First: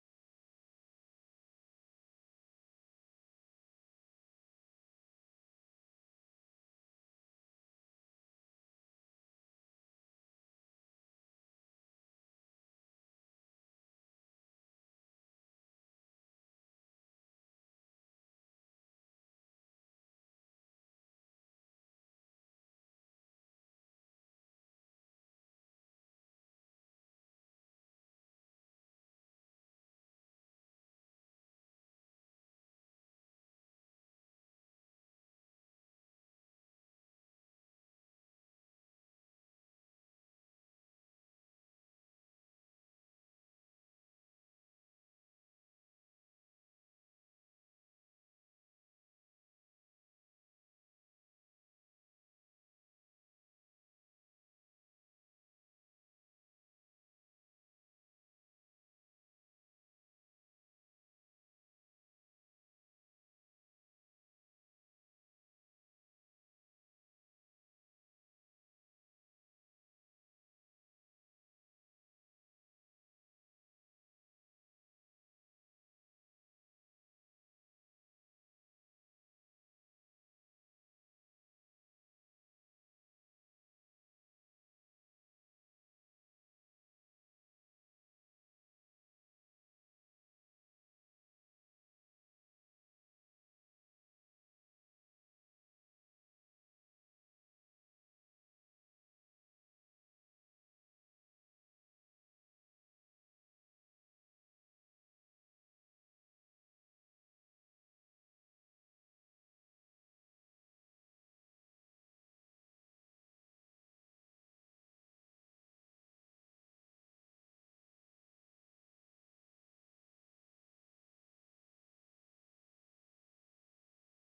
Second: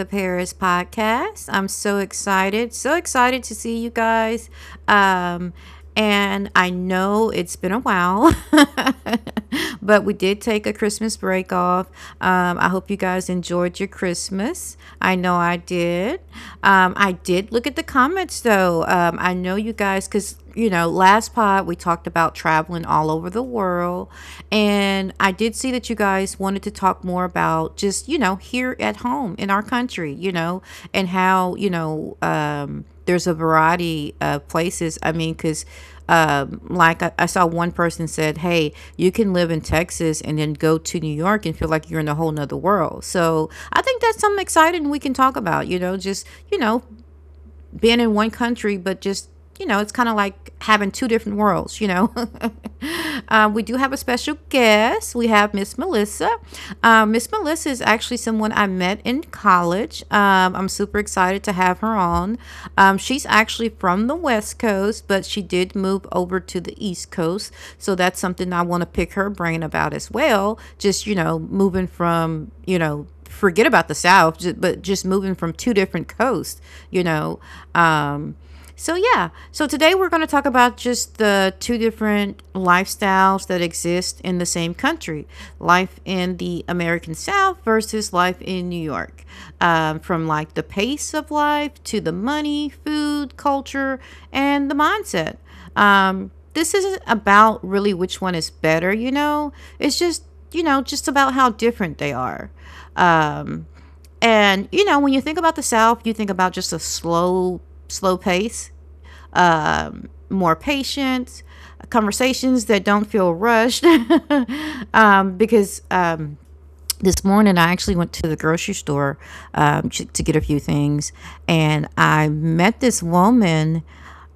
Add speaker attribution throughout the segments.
Speaker 1: the Paris podcast. I'm so excited to see you guys. Um, and I know it's been a while, but we did take a Christmas break off. I hope you guys enjoyed your Christmas. I know I did. I did look at the comments though. I know you guys, because you know, last pod we talked about traveling all over the world. And I did see that you guys wanted to talk more about just, you know, here at home in our country, you know, and how, you know, there's a variety of places. I mean, because like I saw one person said, hey, you can live in Texas and then go to New York and feel like you're in a whole nother world. So I think that's something exciting we can talk about, you know, just, you know, been in one country, but just you know, it's kind of like having two different worlds, you know. We do have a special guest. We have Miss Melissa. Miss Melissa is actually someone I met in college. I'm super excited to have her on. She's actually from the West Coast, but she did move over to the East Coast. So that's something I want to pick her brain about as well. Just, you know, moving from, you know, forget about the South, but just moving from two different coasts, you know. Um, so yeah, so today we're going to talk about just the two different lifestyles that exist in the same country: life in the American South versus life in New York. From like the pace of life to the money, food, culture, and the mindset. This isn't about really which one is better, you know. It's just you know just about how different they are. And you know, when you think about the South, you think about just a slow, slow pace, more patience, conversations that don't feel rushed, because this morning I actually went to the grocery store to get a few things, and I met this woman.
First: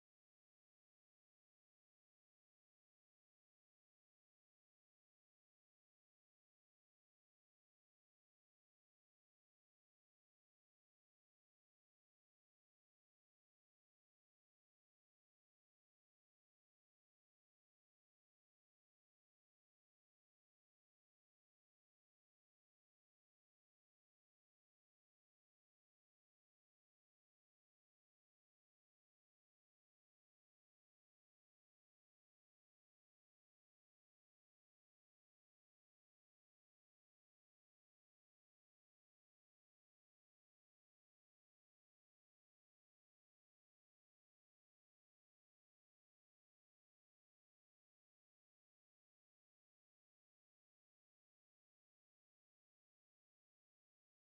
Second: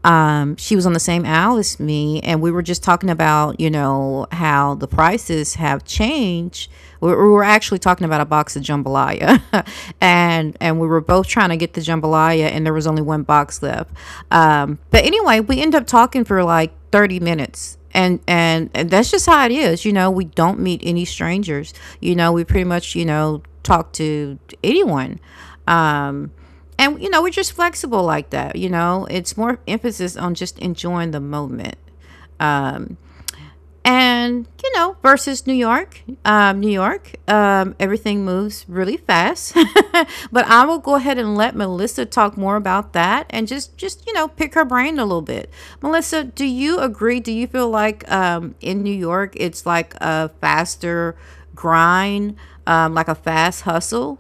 Speaker 1: She was on the same aisle as me, and we were just talking about, you know, how the prices have changed. We were actually talking about a box of jambalaya, and we were both trying to get the jambalaya, and there was only one box left. But anyway, we end up talking for like 30 minutes, and that's just how it is. You know, we don't meet any strangers. You know, we pretty much, you know, talk to anyone. And you know, we're just flexible like that. You know, it's more emphasis on just enjoying the moment. And you know, versus New York, New York, everything moves really fast. But I will go ahead and let Melissa talk more about that, and just you know pick her brain a little bit. Melissa, do you agree? Do you feel like, in New York it's like a faster grind, like a fast hustle?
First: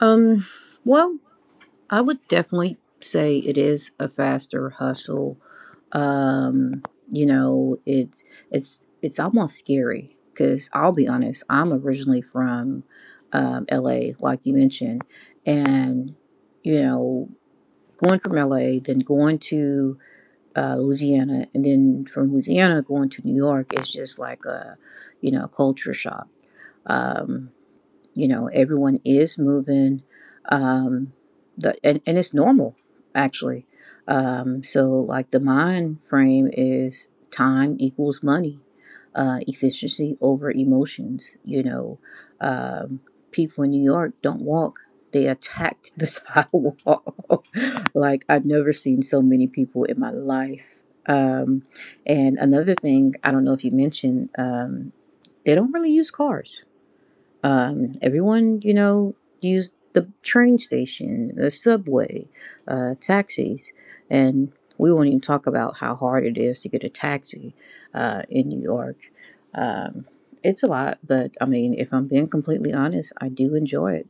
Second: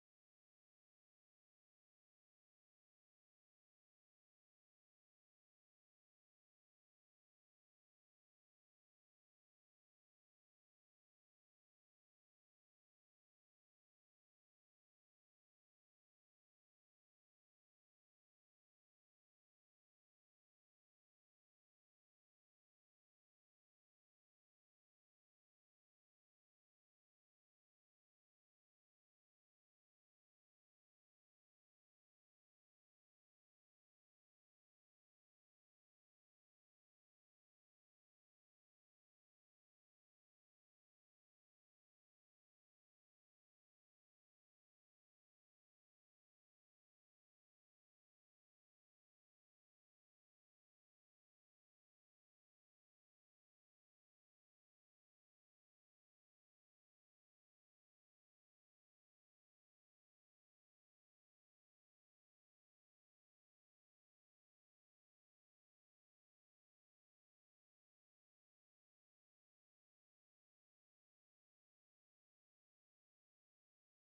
Speaker 2: Um, well, I would definitely say it is a faster hustle. Um, you know, it's almost scary because I'll be honest, I'm originally from LA, like you mentioned, and you know, going from LA, then going to Louisiana, and then from Louisiana going to New York is just like a, culture shock. Um, you know, everyone is moving um and it's normal actually. So like the mind frame is time equals money, efficiency over emotions, you know um People in New York don't walk, they attack the sidewalk. Like, I've never seen so many people in my life. um and another thing, I don't know if you mentioned, they don't really use cars. Everyone, you know, used the train station, the subway, taxis, and we won't even talk about how hard it is to get a taxi in New York. Um, it's a lot, but I mean, if I'm being completely honest, I do enjoy it.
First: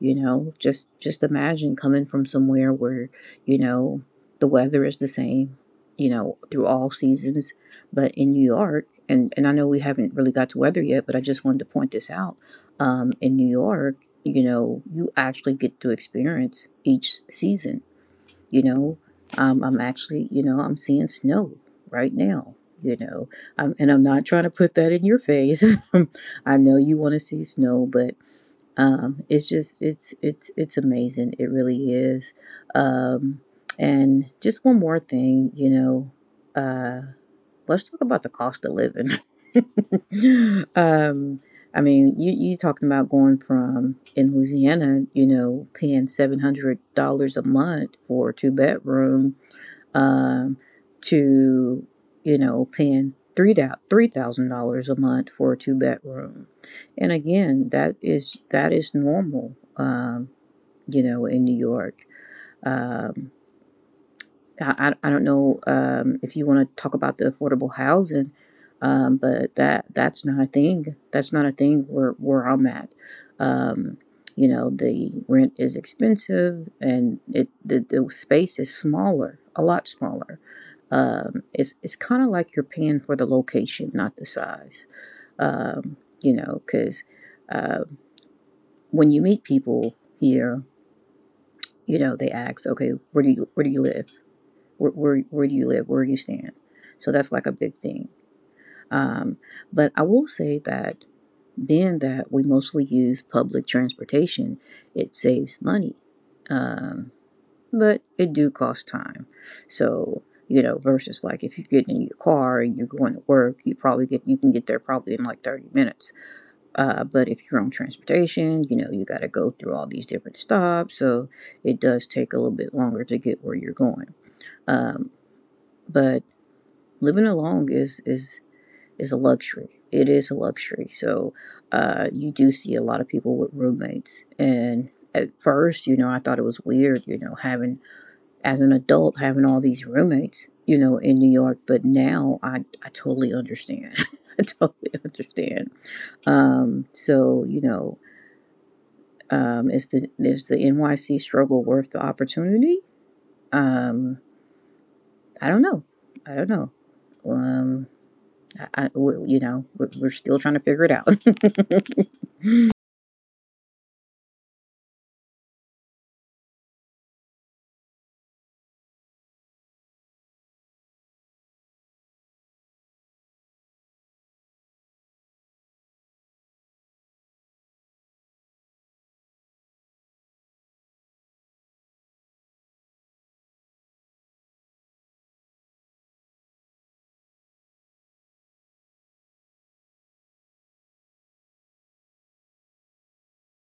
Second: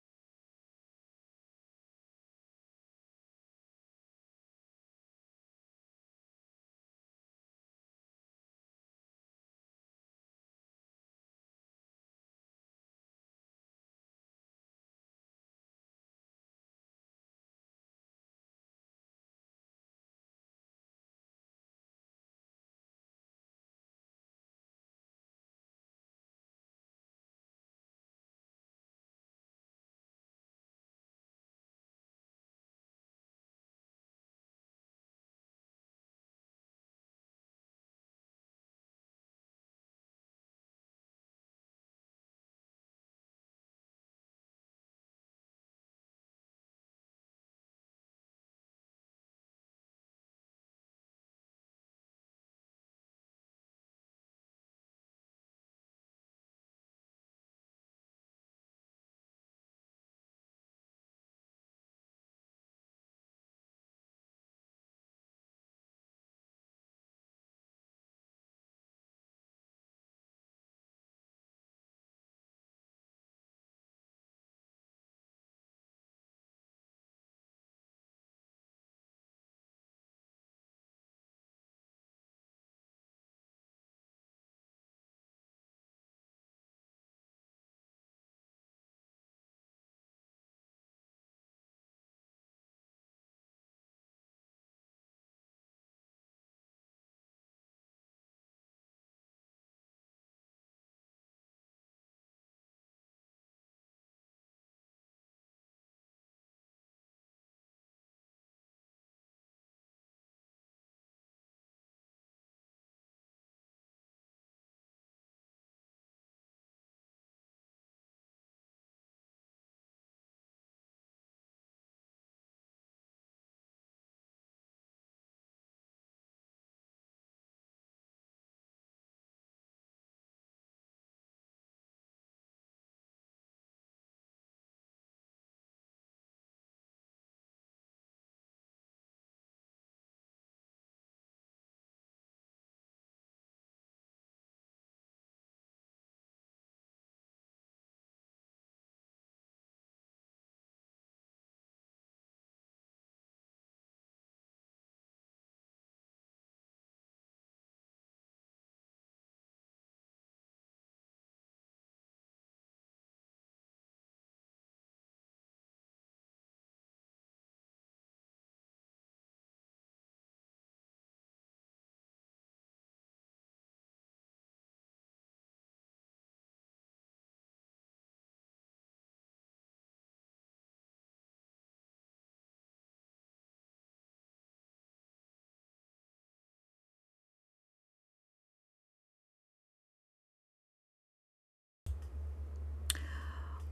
Speaker 2: You know, just imagine coming from somewhere where, you know, the weather is the same, you know, through all seasons, but in New York, and I know we haven't really got to weather yet, but I just wanted to point this out. In New York, you know, you actually get to experience each season. You know, I'm actually, you know, I'm seeing snow right now. You know, and I'm not trying to put that in your face. I know you want to see snow, but it's just it's amazing. It really is. Um, and just one more thing, you know, let's talk about the cost of living. Um, I mean, you talking about going from in Louisiana, you know, paying $700 a month for a two bedroom, um, to, you know, paying three $3,000 a month for a two bedroom, and again, that is normal, you know, in New York. um. I don't know, if you want to talk about the affordable housing, but that's not a thing. That's not a thing where I'm at. Um, you know, the rent is expensive, and the space is smaller, a lot smaller. Um, it's kind of like you're paying for the location, not the size. You know, because, uh, when you meet people here, you know, they ask, okay, where do you live? Where do you live? Where do you stand? So that's like a big thing. Um, but I will say that, being that we mostly use public transportation, it saves money. Um, but it do cost time. So, you know, versus like if you get in your car and you're going to work, you can get there probably in like 30 minutes. But if you're on transportation, you know, you got to go through all these different stops. So it does take a little bit longer to get where you're going. Um, but living alone is a luxury. It is a luxury. So, you do see a lot of people with roommates, and at first, you know, I thought it was weird, you know, having, as an adult, having all these roommates, you know, in New York. But now I totally understand. I totally understand. So you know, is the NYC struggle worth the opportunity? Um, I don't know. I don't know. Um, I, you know, we're still trying to figure it out.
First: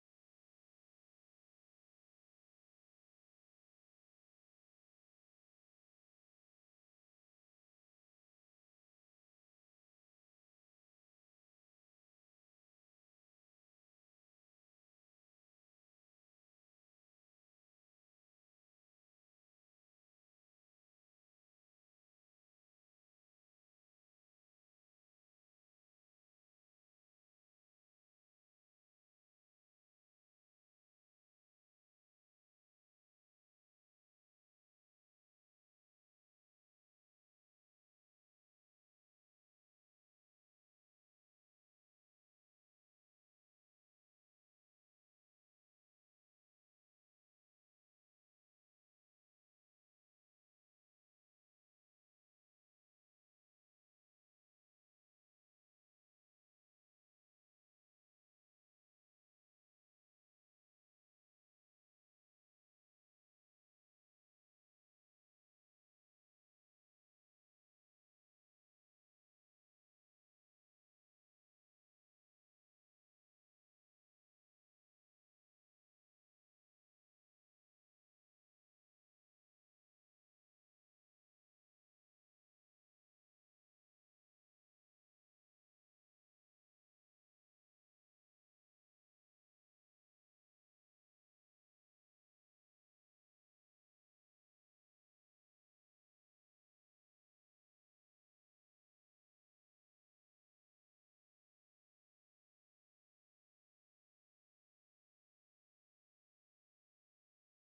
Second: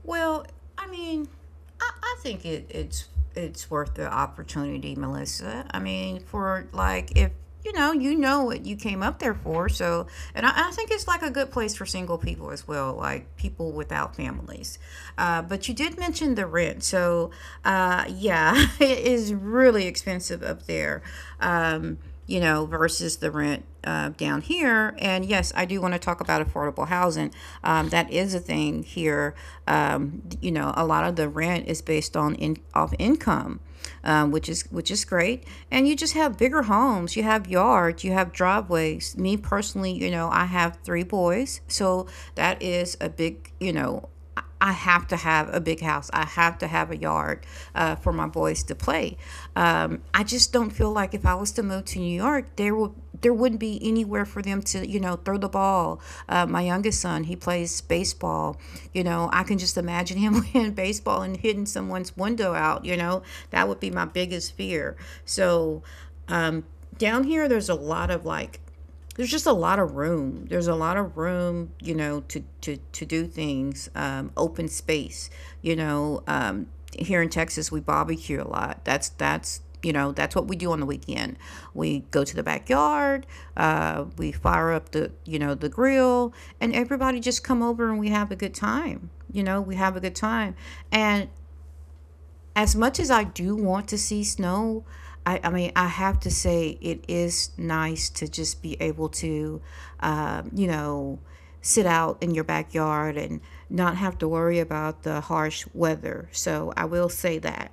Speaker 1: Well, I mean, I think it's worth the opportunity, Melissa. I mean, for like if you know, you know what you came up there for. So, and I think it's like a good place for single people as well, like people without families. But you did mention the rent, so yeah, it is really expensive up there. Um, you know, versus the rent down here. And yes, I do want to talk about affordable housing. That is a thing here. You know, a lot of the rent is based on in, off income, which is great. And you just have bigger homes. You have yards. You have driveways. Me personally, you know, I have three boys, so that is a big, you know I have to have a big house. I have to have a yard for my boys to play. I just don't feel like if I was to move to New York, there wouldn't be anywhere for them to you know throw the ball. My youngest son, he plays baseball. You know, I can just imagine him playing baseball and hitting someone's window out. You know, that would be my biggest fear. So down here there's a lot of like, there's just a lot of room, there's a lot of room, you know, to do things, open space, you know, here in Texas we barbecue a lot. That's you know that's what we do on the weekend. We go to the backyard. We fire up the, you know, the grill, and everybody just come over and we have a good time, you know, we have a good time. And as much as I do want to see snow, I mean, I have to say it is nice to just be able to, you know, sit out in your backyard and not have to worry about the harsh weather. So I will say that.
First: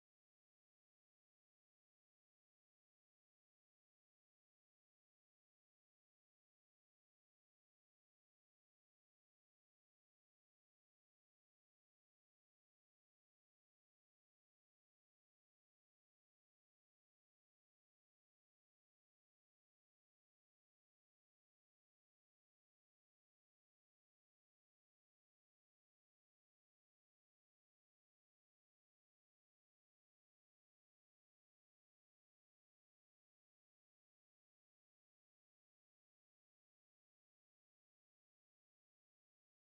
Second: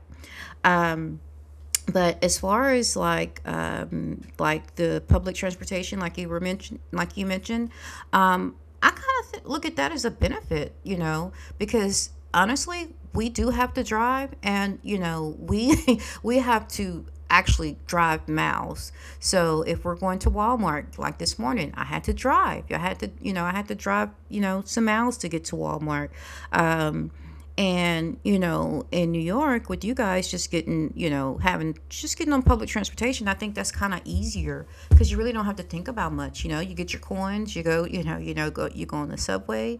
Speaker 1: But as far as like the public transportation, like you mentioned, um, I kind of look at that as a benefit, you know, because honestly, we do have to drive, and you know, we we have to actually drive miles. So if we're going to Walmart, like this morning, I had to drive. I had to, you know, I had to drive, you know, some miles to get to Walmart. Um, and, you know, in New York with you guys just getting, you know, having just getting on public transportation, I think that's kind of easier because you really don't have to think about much, you know. You get your coins, you go, you know, go you go on the subway.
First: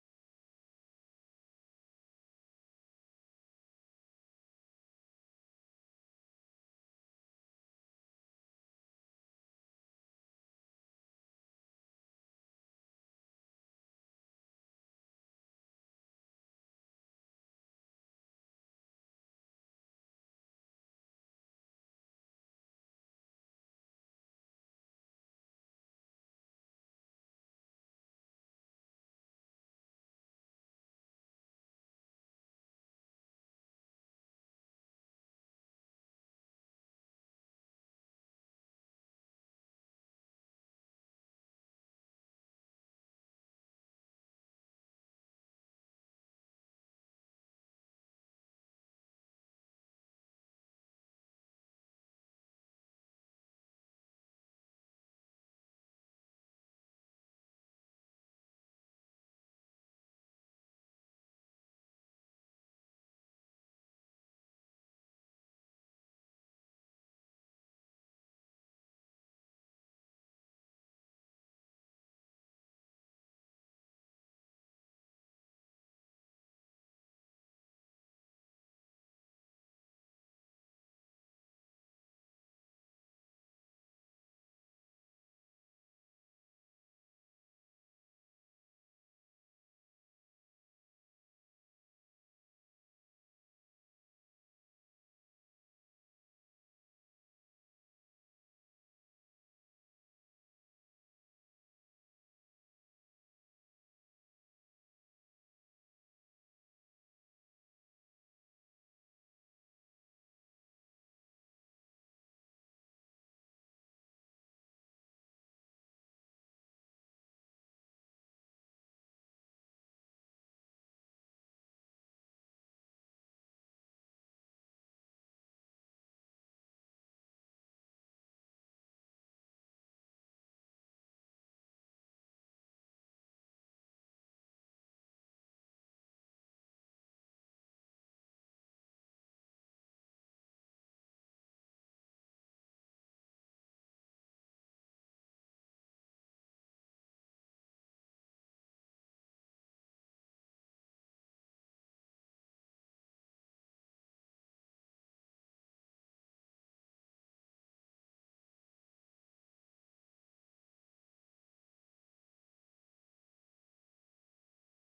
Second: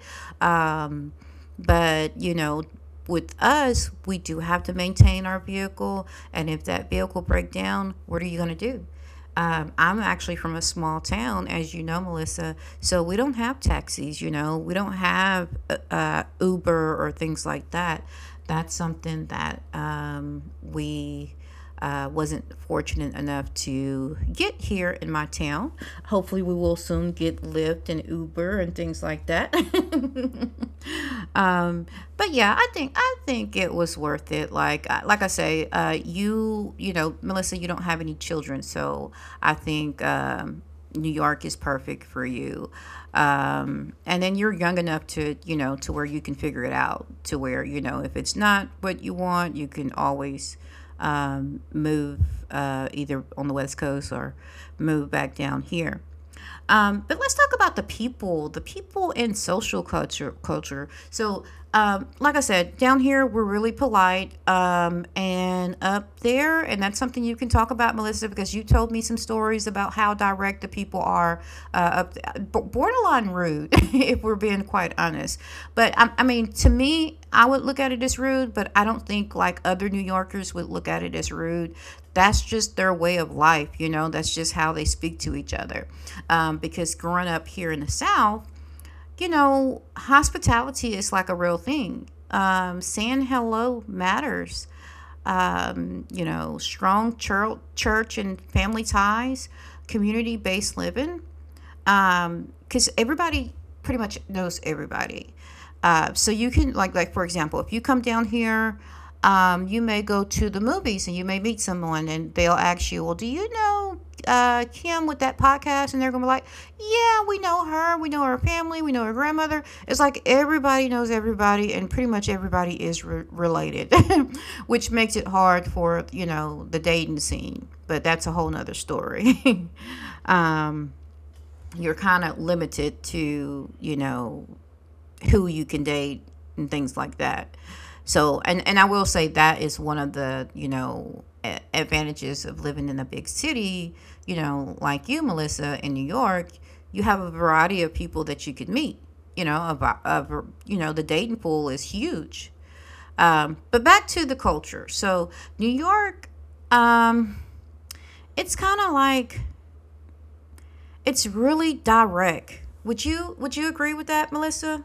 Speaker 1: But, you know, with us, we do have to maintain our vehicle. And if that vehicle break down, what are you going to do? I'm actually from a small town, as you know, Melissa. So we don't have taxis, you know, we don't have Uber or things like that. That's something that we wasn't fortunate enough to get here in my town. Hopefully, we will soon get Lyft and Uber and things like that. But yeah, I think it was worth it. Like I say, you know, Melissa, you don't have any children, so I think New York is perfect for you. And then you're young enough to you know to where you can figure it out. To where you know if it's not what you want, you can always move either on the West Coast or move back down here. But let's talk about the people in social culture. Culture. So, like I said, down here we're really polite, and up there, and that's something you can talk about, Melissa, because you told me some stories about how direct the people are, up borderline rude, if we're being quite honest. But I mean, to me, I would look at it as rude, but I don't think like other New Yorkers would look at it as rude. That's just their way of life, you know, that's just how they speak to each other. Because growing up here in the South, you know, hospitality is like a real thing. Saying hello matters. You know, strong church and family ties, community based living, because everybody pretty much knows everybody. So you can like for example, if you come down here, you may go to the movies and you may meet someone and they'll ask you, well, do you know Kim with that podcast? And they're gonna be like, yeah, we know her family, we know her grandmother. It's like everybody knows everybody, and pretty much everybody is related, which makes it hard for you know the dating scene. But that's a whole nother story. um, you're kind of limited to you know who you can date and things like that. So, and I will say that is one of the you know advantages of living in a big city. You know, like you, Melissa, in New York, you have a variety of people that you could meet. You know about of, you know, the dating pool is huge. But back to the culture. So New York, um, it's kind of like it's really direct. Would you agree with that, Melissa?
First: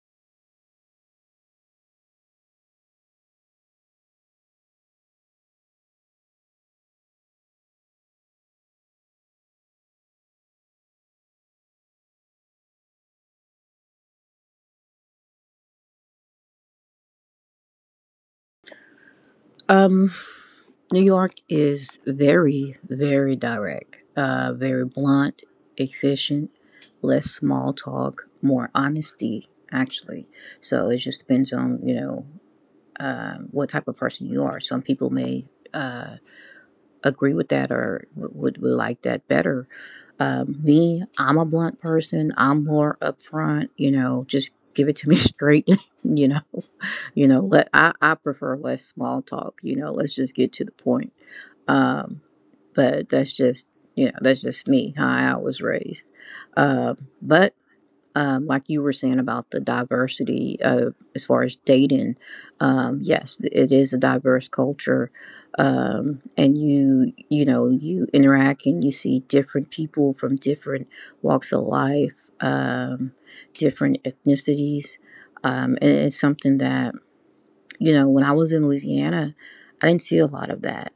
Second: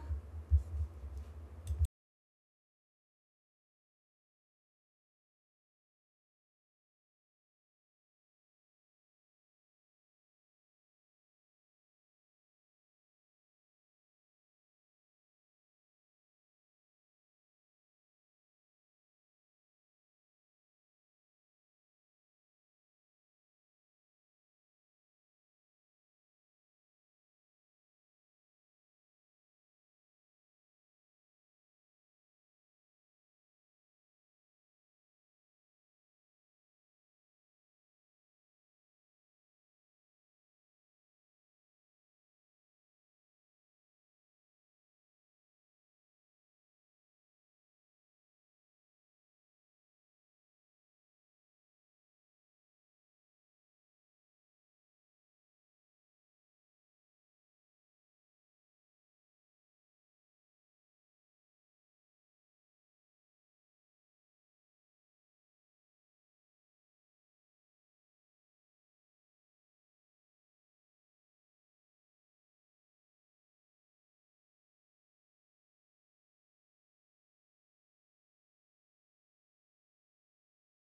Speaker 2: um, New York is very, very direct, very blunt, efficient, less small talk, more honesty, actually. So it just depends on, you know, what type of person you are. Some people may uh, agree with that, or would like that better. Me, I'm a blunt person. I'm more upfront, you know, just give it to me straight, you know. I prefer less small talk. You know, let's just get to the point. Um, but that's just, you know, that's just me, how I was raised. But Like you were saying about the diversity of as far as dating, yes, it is a diverse culture, and you know, you interact and you see different people from different walks of life, um, different ethnicities. And it's something that, you know, when I was in Louisiana, I didn't see a lot of that.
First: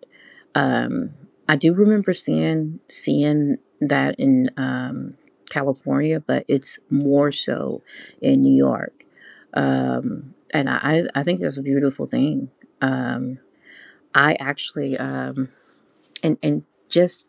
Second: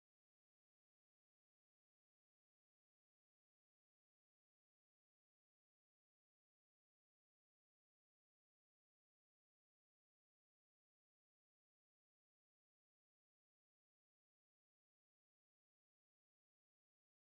Speaker 2: Um, I do remember seeing that in California, but it's more so in New York. And I think that's a beautiful thing. Um, I actually and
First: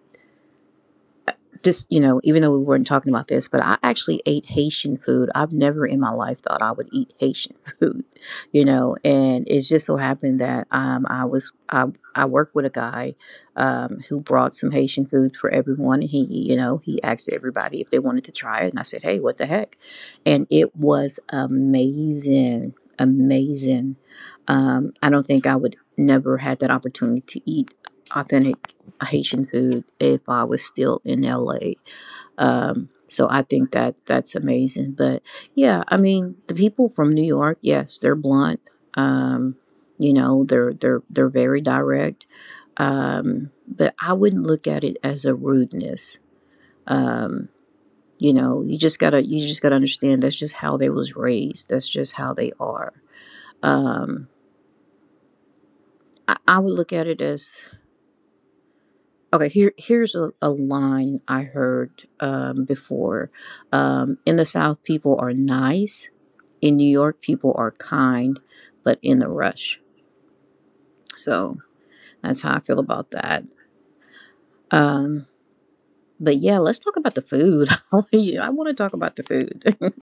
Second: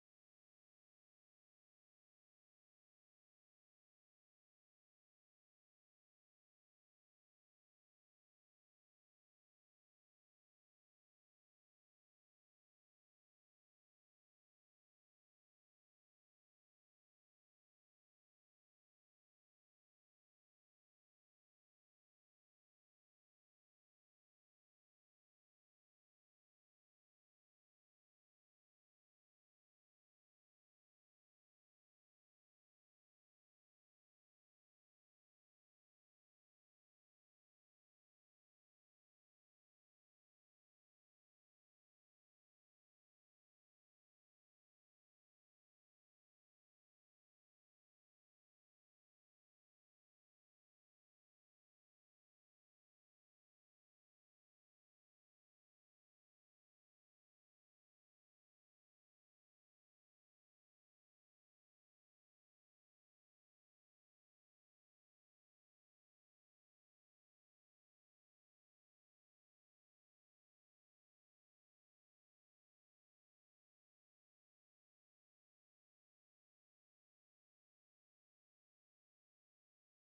Speaker 2: just You know, even though we weren't talking about this, but I actually ate Haitian food. I've never in my life thought I would eat Haitian food. You know, and it just so happened that, I worked with a guy, who brought some Haitian food for everyone, and he, you know, he asked everybody if they wanted to try it, and I said, hey, what the heck. And it was amazing. Amazing. I don't think I would never had that opportunity to eat authentic Haitian food if I was still in LA. So I think that that's amazing. But yeah, I mean, the people from New York, yes, they're blunt. Um, you know, they're very direct. But I wouldn't look at it as a rudeness. Um, you know, you just gotta understand, that's just how they was raised. That's just how they are. Um, I would look at it as, okay, here's a line I heard before. In the South, people are nice. In New York, people are kind, but in the rush. So that's how I feel about that. Um, but yeah, let's talk about the food. I want to talk about the food.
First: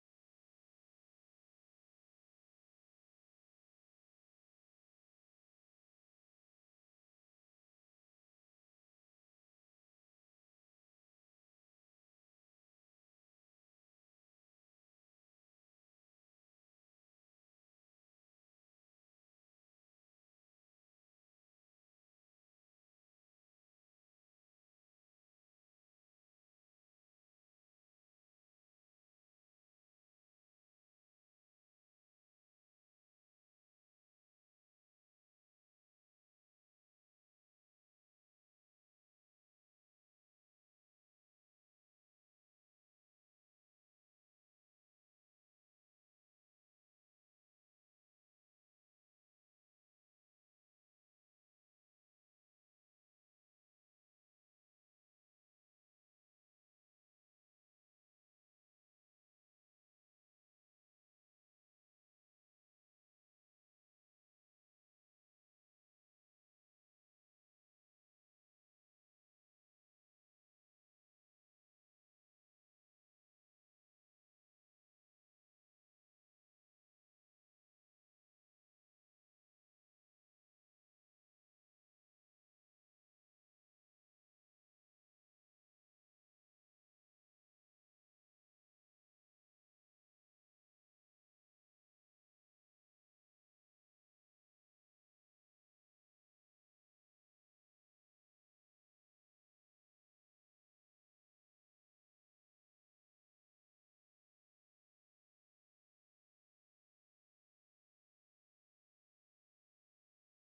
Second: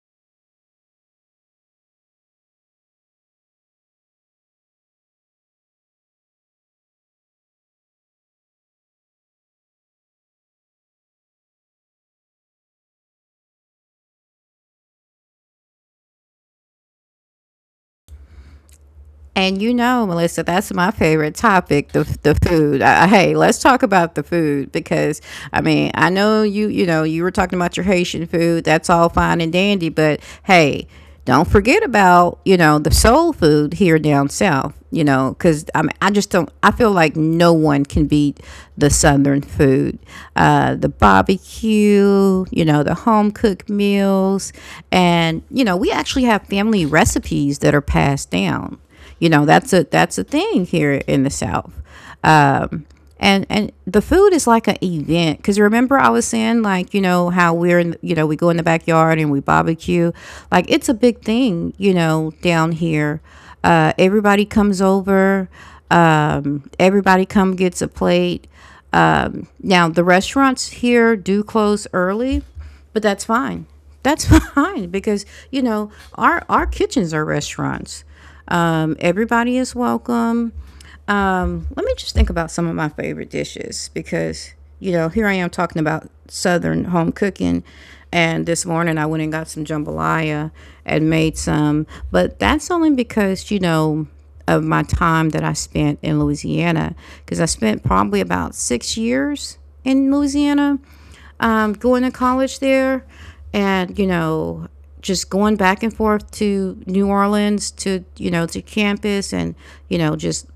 Speaker 1: And you know, Melissa, that's my favorite topic, the food. Hey, let's talk about the food because I know you were talking about your Haitian food. That's all fine and dandy, but hey, don't forget about, the soul food here down south, you know, cuz I just don't I feel like no one can beat the southern food. The barbecue, you know, the home cooked meals, and you know, we actually have family recipes that are passed down. You know, that's a thing here in the South. Um, and the food is like an event because remember I was saying like how we're in we go in the backyard and we barbecue like it's a big thing down here. Everybody comes over. Everybody come gets a plate. Um, now, the restaurants here do close early, but that's fine. That's fine because, our kitchens are restaurants. Everybody is welcome. Let me just think about some of my favorite dishes because, here I am talking about Southern home cooking. And this morning I went and got some jambalaya and made some. But that's only because, you know, of my time that I spent in Louisiana because I spent probably about 6 years in Louisiana, going to college there and, you know, just going back and forth to New Orleans to, to campus and, just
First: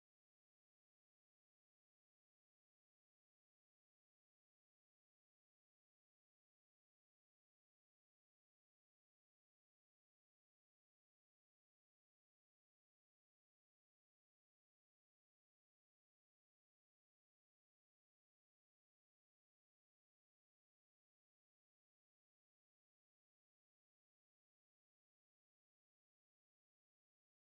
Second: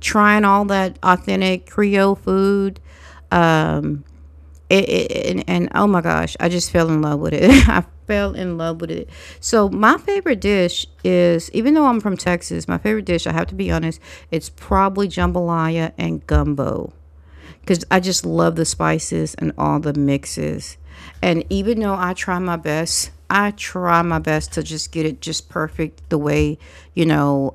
Speaker 1: trying all that authentic Creole food. And oh my gosh, I just fell in love with it. I fell in love with it. So my favorite dish is, even though I'm from Texas, my favorite dish, I have to be honest, it's probably jambalaya and gumbo because I just love the spices and all the mixes. And even though I try my best, I try my best to just get it just perfect the way, you know,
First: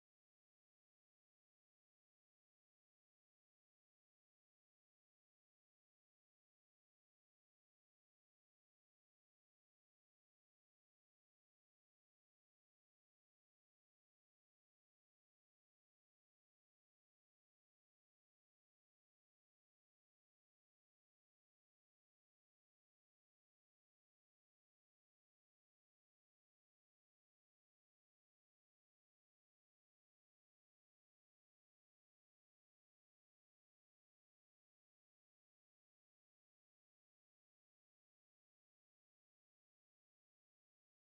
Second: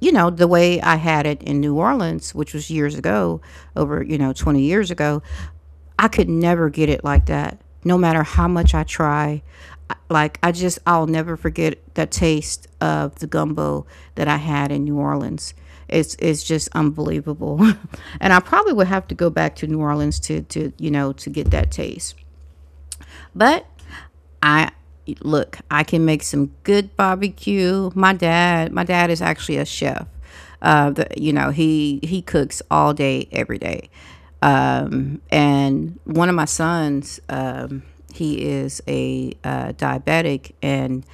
Speaker 1: the way I had it in New Orleans, which was years ago, over, 20 years ago. I could never get it like that, no matter how much I try. Like, I'll never forget the taste of the gumbo that I had in New Orleans. It's just unbelievable. And I probably would have to go back to New Orleans to, to get that taste. But I look, I can make some good barbecue. My dad is actually a chef. He cooks all day, every day. And one of my sons, he is a diabetic, and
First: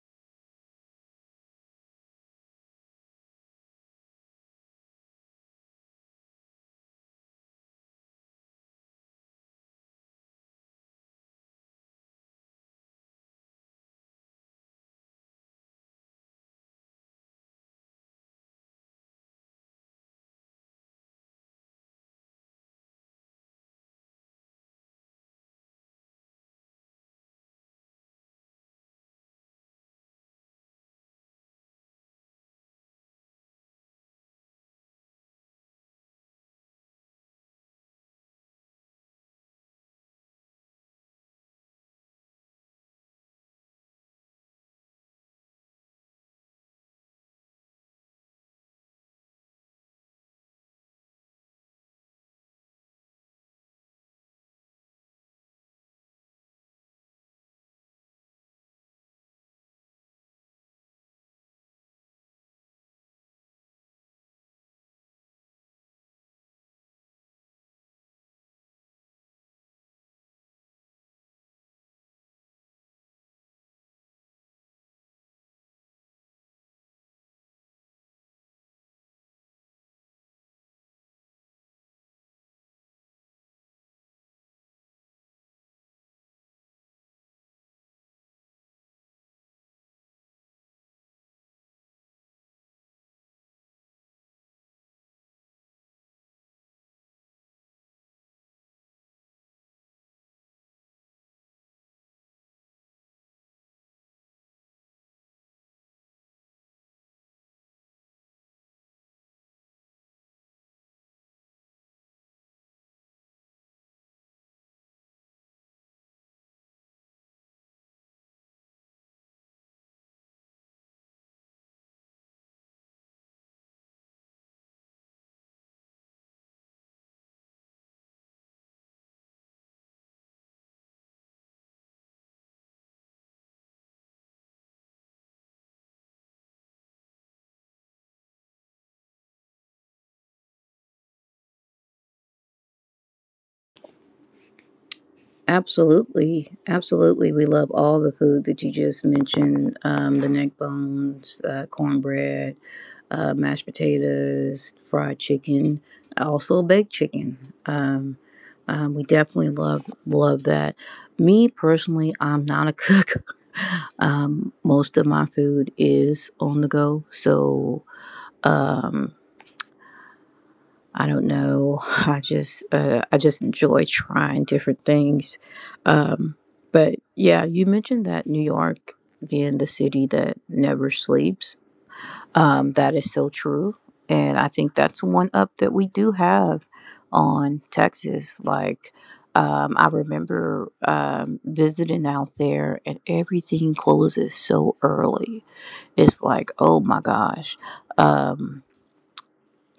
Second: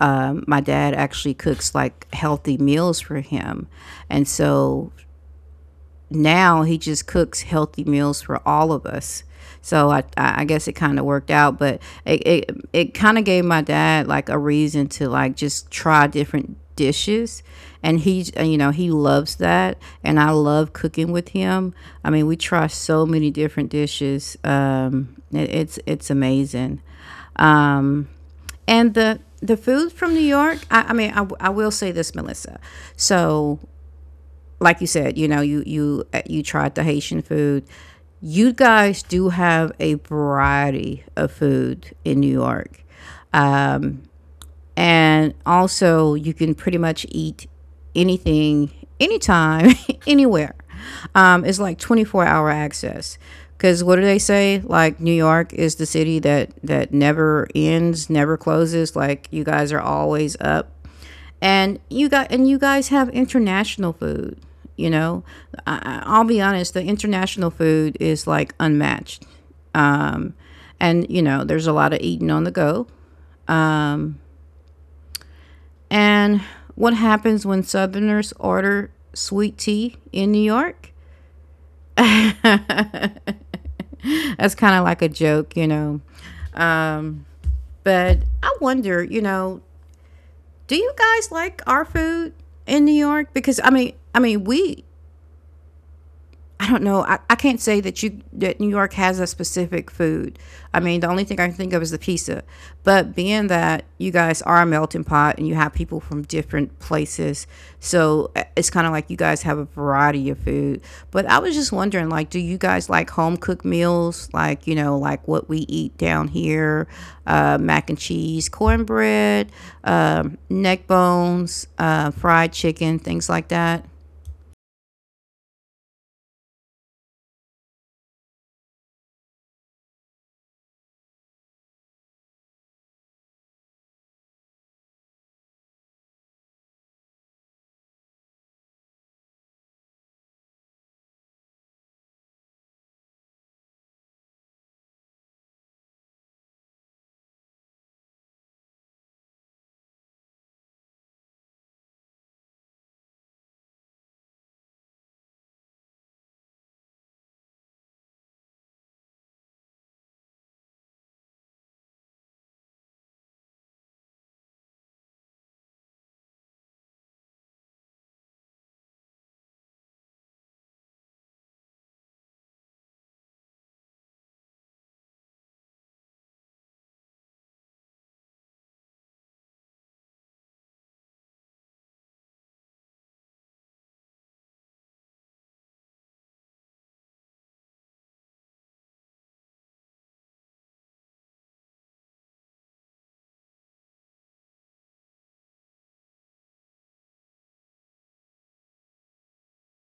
Speaker 1: my dad actually cooks like healthy meals for him. And so now he just cooks healthy meals for all of us. So I guess it kind of worked out, but it kind of gave my dad like a reason to like just try different dishes. And he, you know, he loves that. And I love cooking with him. I mean, we try so many different dishes. It's amazing. Um, and the food from New York, I will say this, Melissa. So like you said, you you tried the Haitian food. You guys do have a variety of food in New York, and also you can pretty much eat anything, anytime, anywhere. It's like 24-hour access. Because what do they say? Like New York is the city that never ends, never closes. Like you guys are always up and you guys have international food. You know, I'll be honest, the international food is like unmatched. Um, and you know, there's a lot of eating on the go. And what happens when Southerners order sweet tea in New York? That's kind of like a joke, you know. Um, but I wonder, you know, do you guys like our food in New York? Because I mean, we I don't know. I can't say that you that New York has a specific food. I mean, the only thing I can think of is the pizza. But being that you guys are a melting pot and you have people from different places, so it's kind of like you guys have a variety of food. But I was just wondering, like, do you guys like home cooked meals? Like, you know, like what we eat down here, mac and cheese, cornbread, neck bones, fried chicken, things like that.
Speaker 2: Absolutely, absolutely. We love all the food that you just mentioned, the neck bones, cornbread, mashed potatoes, fried chicken, also baked chicken. We definitely love that. Me personally, I'm not a cook. Most of my food is on the go, so, um, I don't know. I just enjoy trying different things. Um, but yeah, you mentioned that New York being the city that never sleeps. That is so true, and I think that's one up that we do have on Texas. Like, I remember visiting out there, and everything closes so early. It's like, oh my gosh. Um,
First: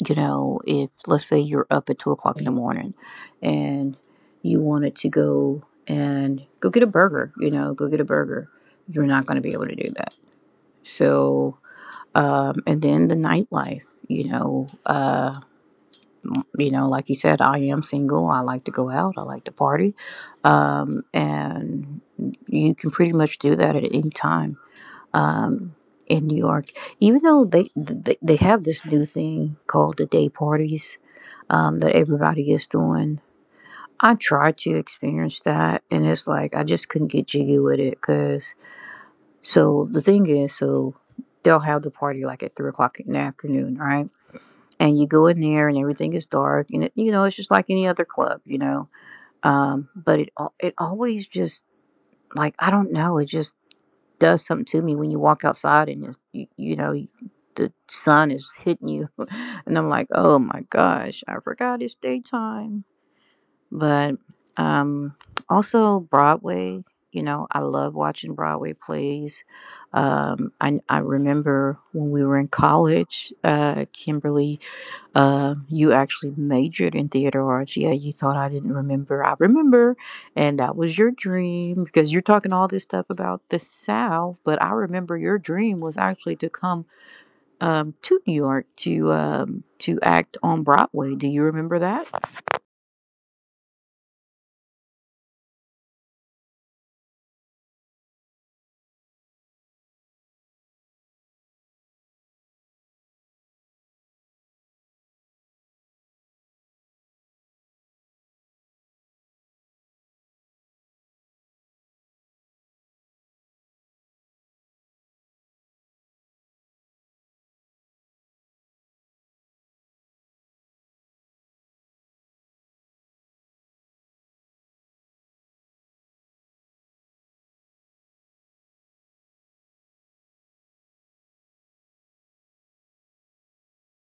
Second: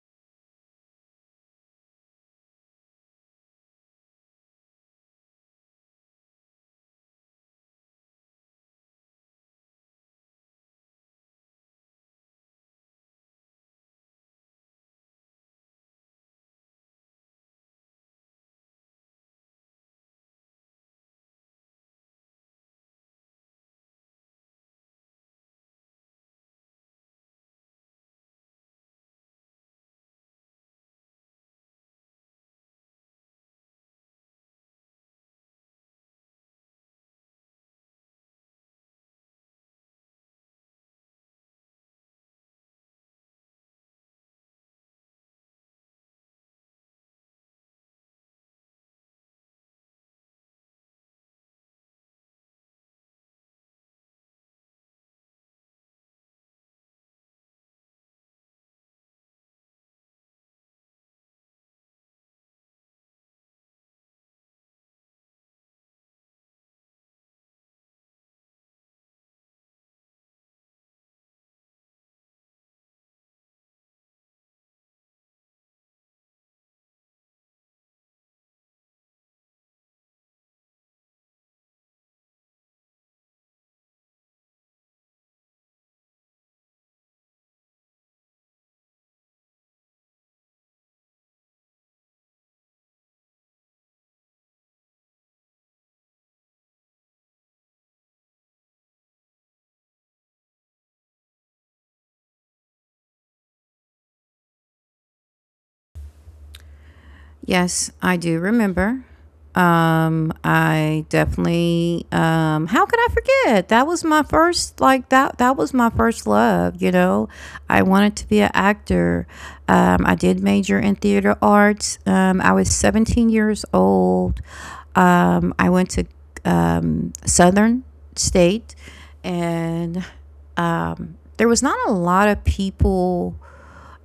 Speaker 2: you know, if let's say you're up at 2 o'clock in the morning and you wanted to go and go get a burger, you're not going to be able to do that. So, and then the nightlife, you know, uh, you know, like you said, I am single. I like to go out. I like to party, and you can pretty much do that at any time. Um, in New York, even though they have this new thing called the day parties, that everybody is doing. I tried to experience that, and it's like I just couldn't get jiggy with it. Cause, so the thing is, so they'll have the party like at 3 o'clock in the afternoon, right? And you go in there, and everything is dark, and, you know, it's just like any other club, you know. It always just, like, I don't know, it just does something to me when you walk outside and it's, you know, the sun is hitting you, and I'm like, oh my gosh, I forgot it's daytime. But um, also Broadway. You know, I love watching Broadway plays. I remember when we were in college, Kimberly, you actually majored in theater arts. Yeah, you thought I didn't remember. I remember. And that was your dream, because you're talking all this stuff about the South. But I remember your dream was actually to come, to New York, to act on Broadway. Do you remember that?
Speaker 1: Yes, I do remember. I definitely. How could I forget? That was my first. Like that. That was my first love. You know, I wanted to be an actor. I did major in theater arts. I was 17 years old. I went to Southern State, and there was not a lot of people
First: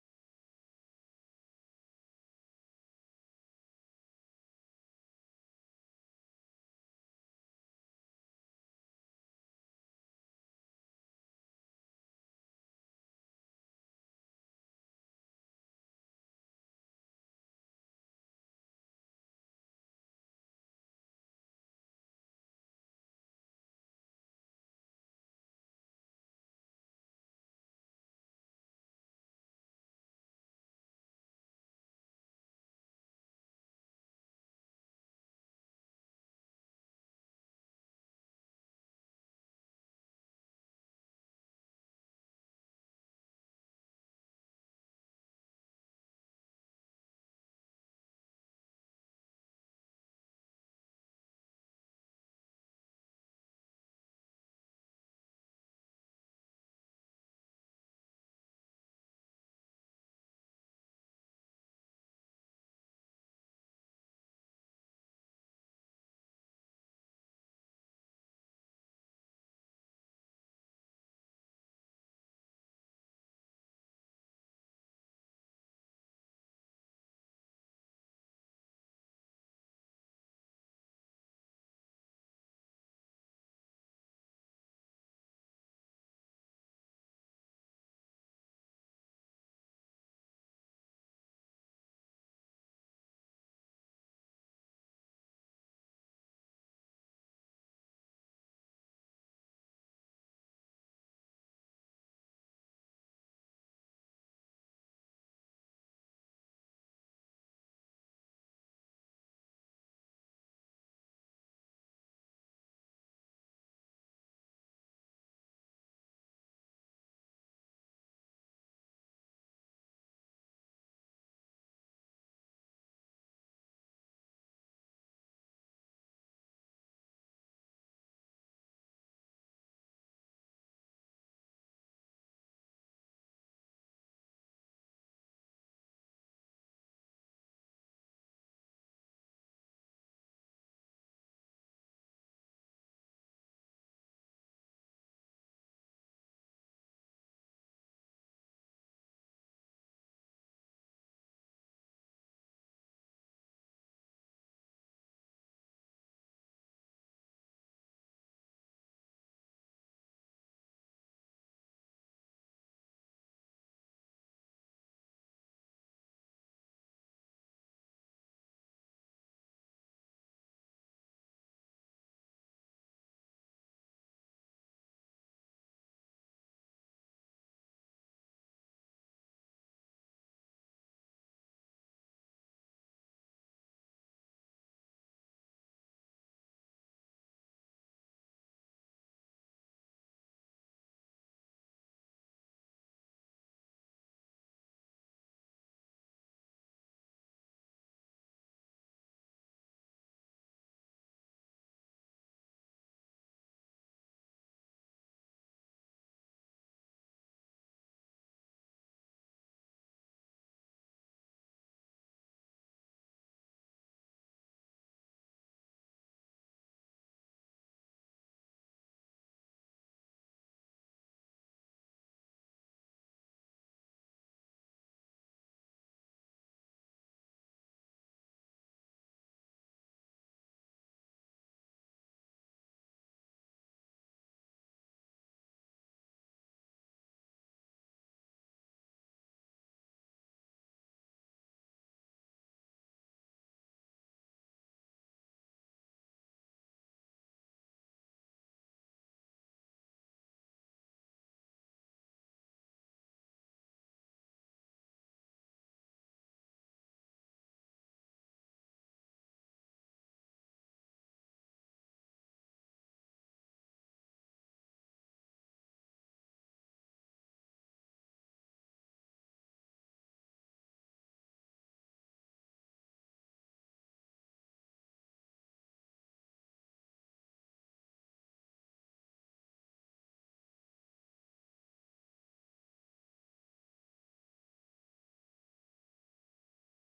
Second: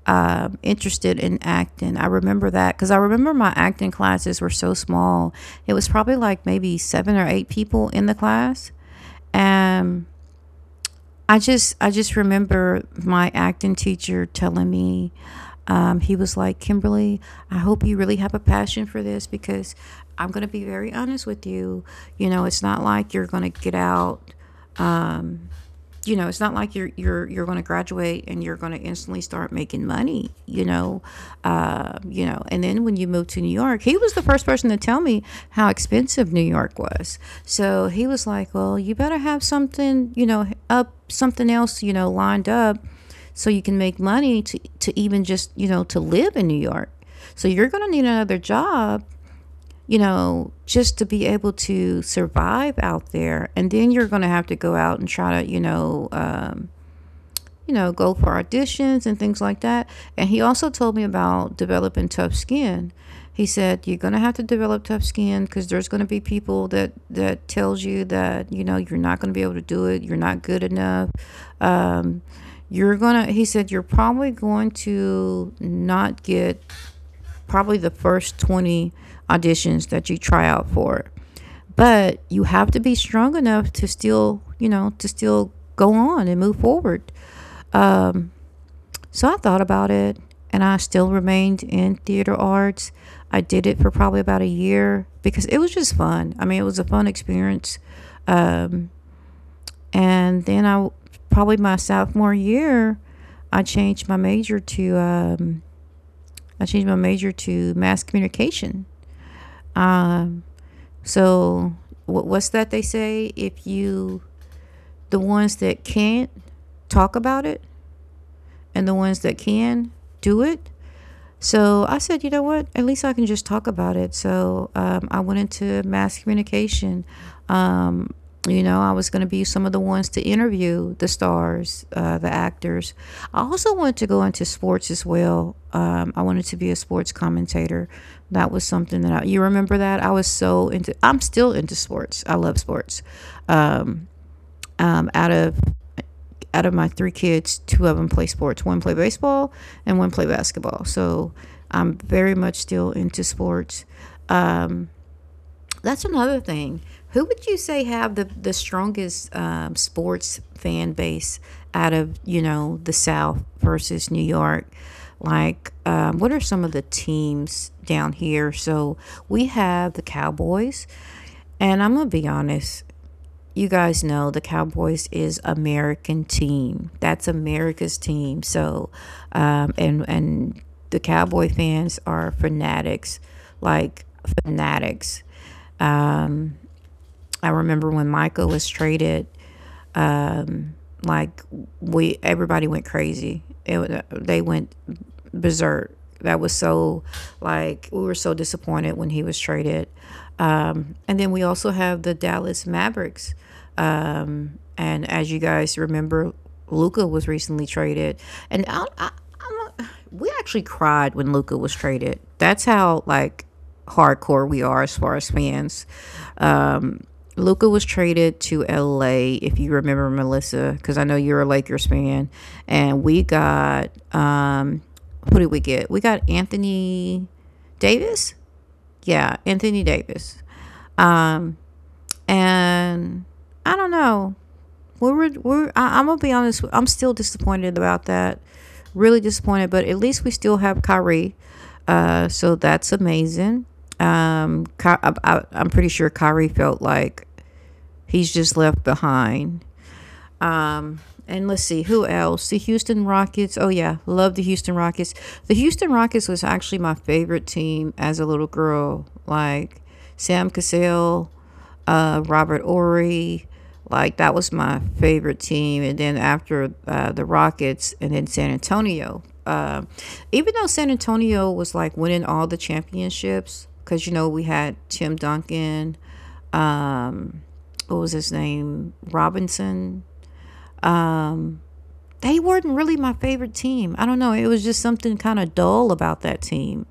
Speaker 1: interested in acting. I remember that because I remember my acting classes were so small. It was probably like maybe seven or eight people in the class, and I just remember my acting teacher telling me. He was like, Kimberly, I hope you really have a passion for this because I'm going to be very honest with you. You know, it's not like you're going to get out, um, you know, it's not like you're going to graduate and you're going to instantly start making money. You know. And then when you move to New York, he was the first person to tell me how expensive New York was. So he was like, "Well, you better have something, you know, up something else, you know, lined up, so you can make money to even just you know to live in New York." So you're going to need another job, you know, just to be able to survive out there. And then you're going to have to go out and try to, you know, go for auditions and things like that. And he also told me about developing tough skin. He said you're going to have to develop tough skin because there's going to be people that tells you that you know you're not going to be able to do it. You're not good enough. Um, you're gonna. He said you're probably going to not get probably the first 20 auditions that you try out for. But you have to be strong enough to still, to still go on and move forward. Um, so I thought about it and I still remained in theater arts. I did it for probably about a year because it was just fun. I mean, it was a fun experience. Um, and then probably my sophomore year, I changed my major to, um, I changed my major to mass communication. Um, so what's that they say? If you, The ones that can't talk about it and the ones that can do it, so I said, you know what? At least I can just talk about it. So I went into mass communication. Um, you know, I was going to be some of the ones to interview the stars, the actors. I also wanted to go into sports as well. I wanted to be a sports commentator. That was something that you remember that I was so into. I'm still into sports. I love sports. Um, Out of my three kids, two of them play sports. One play baseball and one play basketball. So I'm very much still into sports. Um, that's another thing. Who would you say have the strongest sports fan base out of you know the South versus New York? Like, what are some of the teams down here? So we have the Cowboys, and I'm gonna be honest, you guys know the Cowboys is American team. That's America's team. So, and the Cowboy fans are fanatics, like fanatics. I remember when Michael was traded, like we everybody went crazy. They went berserk. That was so like we were so disappointed when he was traded. And then we also have the Dallas Mavericks. And as you guys remember, Luca was recently traded, and I'm we actually cried when Luca was traded. That's how like hardcore we are as far as fans. Um, Luca was traded to LA, if you remember Melissa, because I know you're a Lakers fan, and we got, who did we get? We got Anthony Davis. Yeah, Anthony Davis. Um, and I don't know, I'm gonna be honest. I'm still disappointed about that. Really disappointed, but at least we still have Kyrie. So that's amazing. I'm pretty sure Kyrie felt like he's just left behind. Um, and let's see who else. The Houston Rockets. Oh yeah, love the Houston Rockets. The Houston Rockets was actually my favorite team as a little girl. Like Sam Cassell, Robert Ory. Like that was my favorite team, and then after the Rockets, and then San Antonio. Even though San Antonio was like winning all the championships, because you know we had Tim Duncan, um, what was his name, Robinson. They weren't really my favorite team. I don't know. It was just something kind of dull about that team.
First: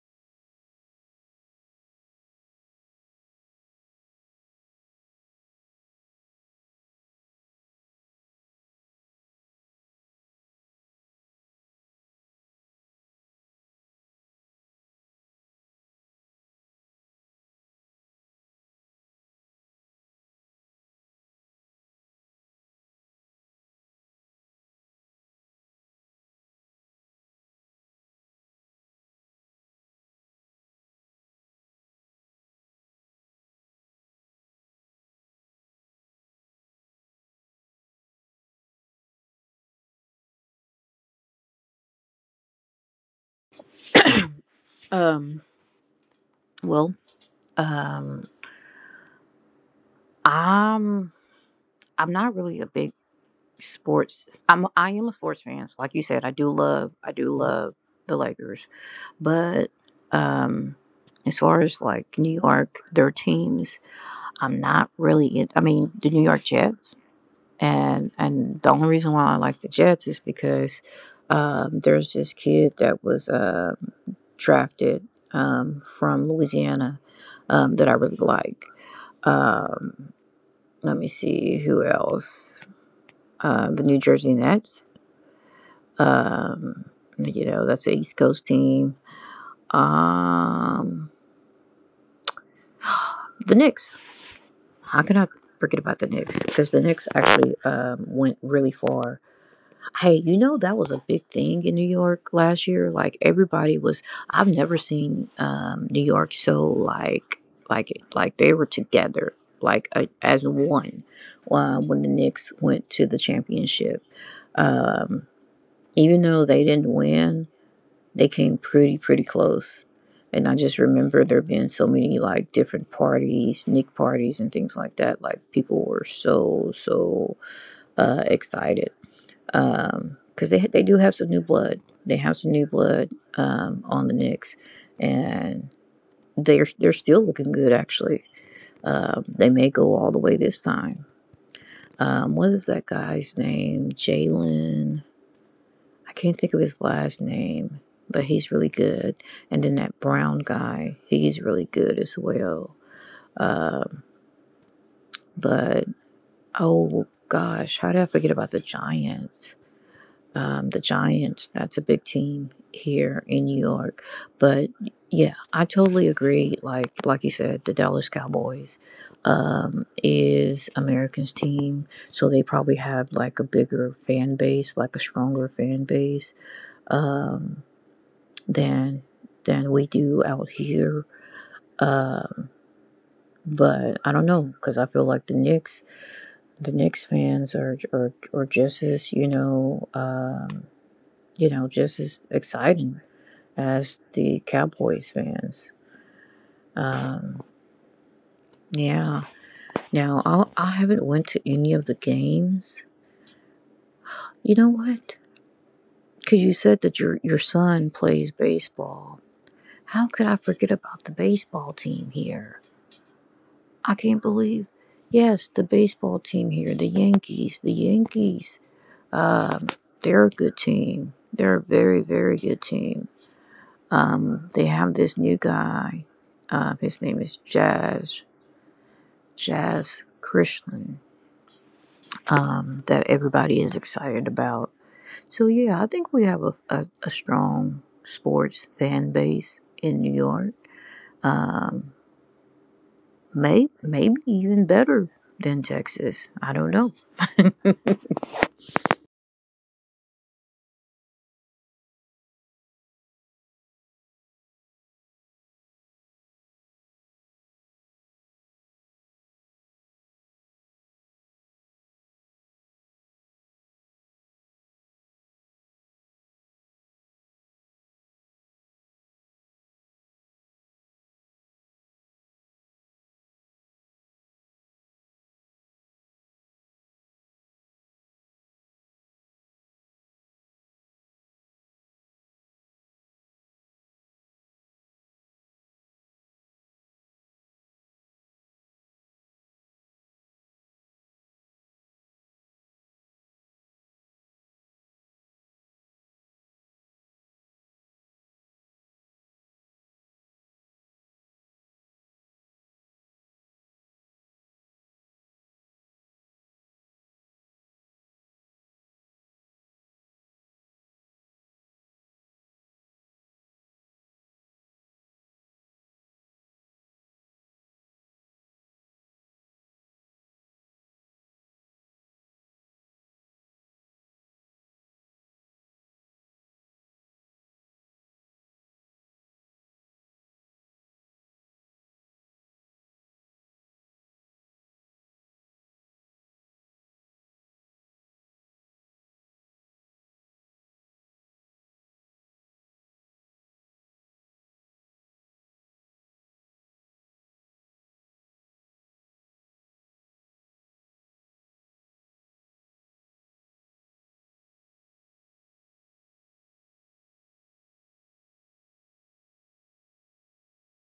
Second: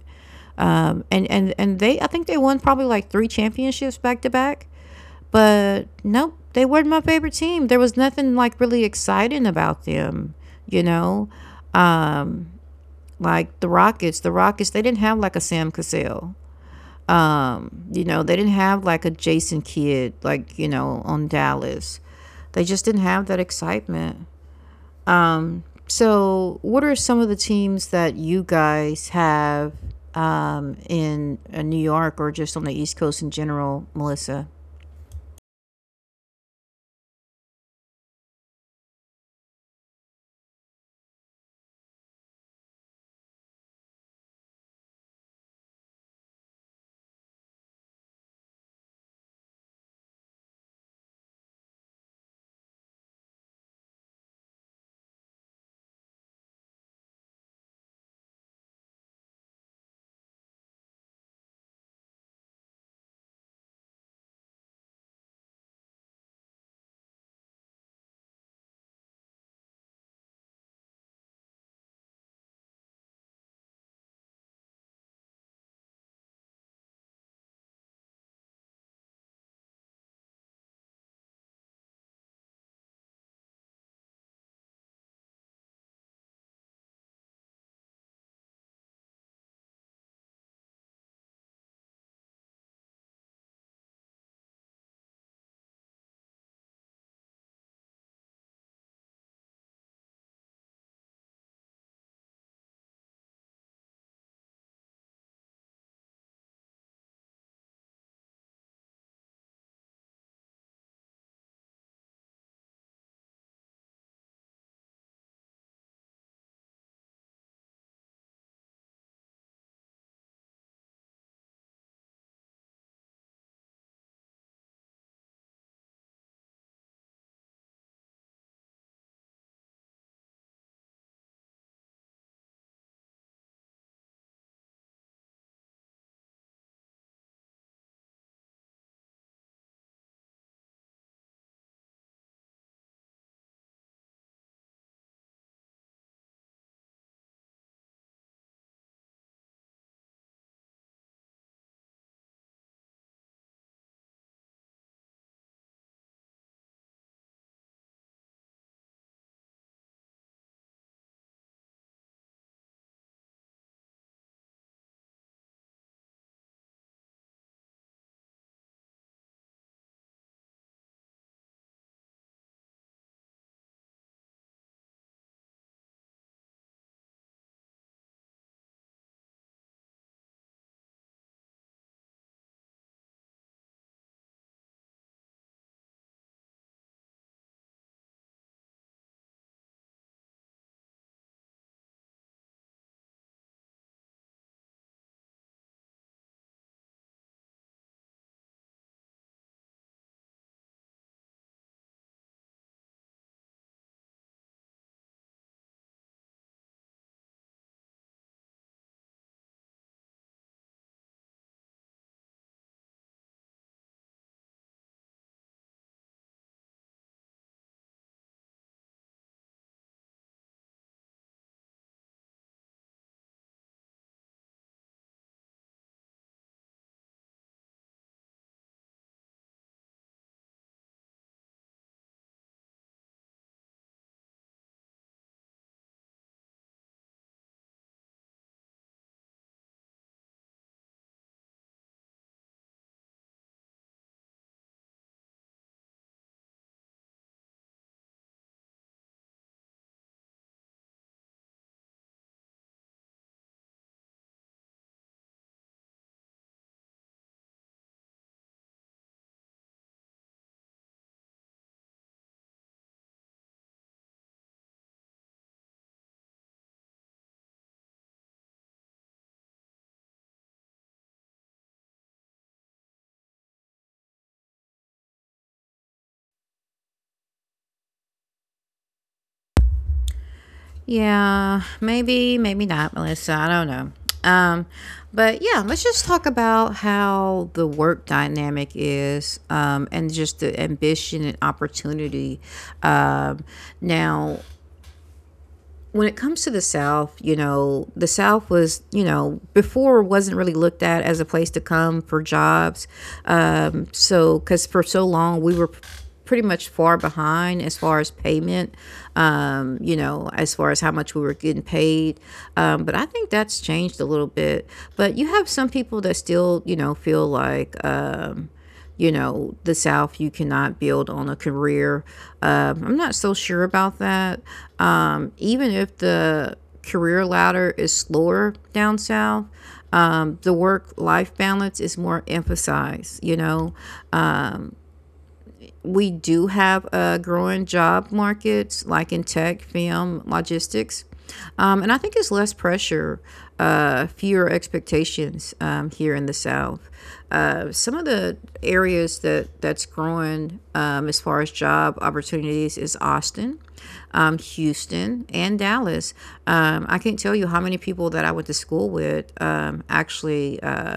Speaker 1: And they, I think they won probably like three championships back to back. But nope, they weren't my favorite team. There was nothing like really exciting about them, you know? Like the Rockets, they didn't have like a Sam Cassell. They didn't have like a Jason Kidd, on Dallas. They just didn't have that excitement. So, what are some of the teams that you guys have in New York or just on the East Coast in general, Melissa?
Speaker 2: Um, well, um, I'm I'm not really a big sports. I am a sports fan. So like you said, I do love the Lakers, but um, as far as like New York, their teams, I'm not really. I mean, the New York Jets, and the only reason why I like the Jets is because, there's this kid that was, drafted, from Louisiana, that I really like. Um, Let me see who else. The New Jersey Nets. Um, you know, that's the East Coast team. Um, the Knicks. How can I forget about the Knicks? Because the Knicks actually went really far Hey, You know that was a big thing in New York last year. Like everybody was. I've never seen New York so like they were together like as one when the Knicks went to the championship. Um, even though they didn't win, they came pretty close. And I just remember there being so many like different parties, Nick parties and things like that. Like people were so excited. Um, because they do have some new blood. They have some new blood on the Knicks, and they're still looking good. Actually, they may go all the way this time. What is that guy's name? Jalen. I can't think of his last name, but he's really good. And then that brown guy, he's really good as well. Um, but oh gosh, how did I forget about the Giants? The Giants. That's a big team here in New York. But yeah, I totally agree. Like you said, the Dallas Cowboys is America's team, so they probably have like a bigger fan base, like a stronger fan base um, than than we do out here. Um, but I don't know because I feel like the Knicks fans are just as you know, just as exciting as the Cowboys fans. Um, yeah. I haven't went to any of the games. You know what? Because you said that your son plays baseball. How could I forget about the baseball team here? I can't believe. Yes, the baseball team here, the Yankees. The Yankees. Um, they're a good team. They're a very good team. They have this new guy. His name is Jazz Christian that everybody is excited about. So yeah, I think we have a strong sports fan base in New York. Um, maybe even better than Texas. I don't know.
Speaker 1: Yeah, maybe, maybe not, Melissa. I don't know. But yeah, let's just talk about how the work dynamic is, and just the ambition and opportunity. Um, Now, when it comes to the South, you know, the South was, you know, before wasn't really looked at as a place to come for jobs. So, because for so long we were pretty much far behind as far as payment, you know, as far as how much we were getting paid. But I think that's changed a little bit. But you have some people that still, you know, feel like, you know, the South, you cannot build on a career. I'm not so sure about that. Even if the career ladder is slower down South, the work life balance is more emphasized. You know, we do have a growing job markets like in tech, film, logistics. And I think it's less pressure, fewer expectations here in the South. Some of the areas that that's growing as far as job opportunities is Austin, Houston, and Dallas. I can't tell you how many people that I went to school with actually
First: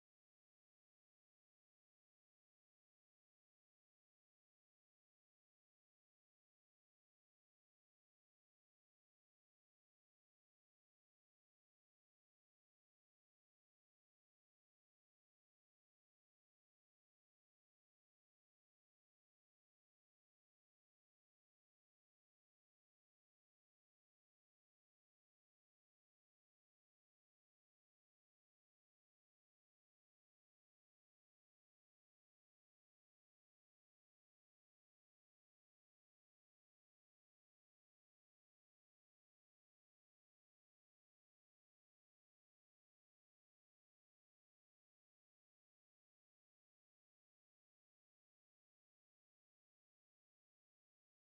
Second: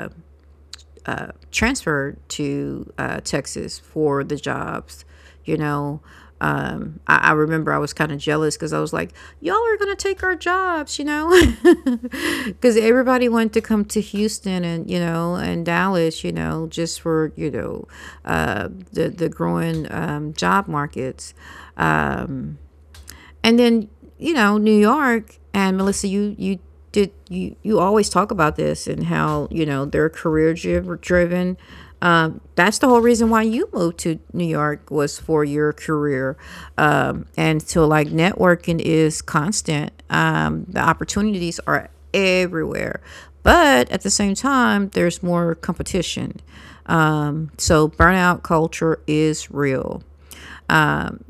Speaker 1: transferred to Texas for the jobs. You know, I remember I was kind of jealous because I was like, y'all are going to take our jobs, you know? Because everybody wanted to come to Houston and, you know, and Dallas, you know, just for, you know, the growing job markets. And then, you know, New York and Melissa, you did you always talk about this and how you know they're career driven. That's the whole reason why you moved to New York was for your career, and so like networking is constant. The opportunities are everywhere, but at the same time, there's more competition. So burnout culture is real.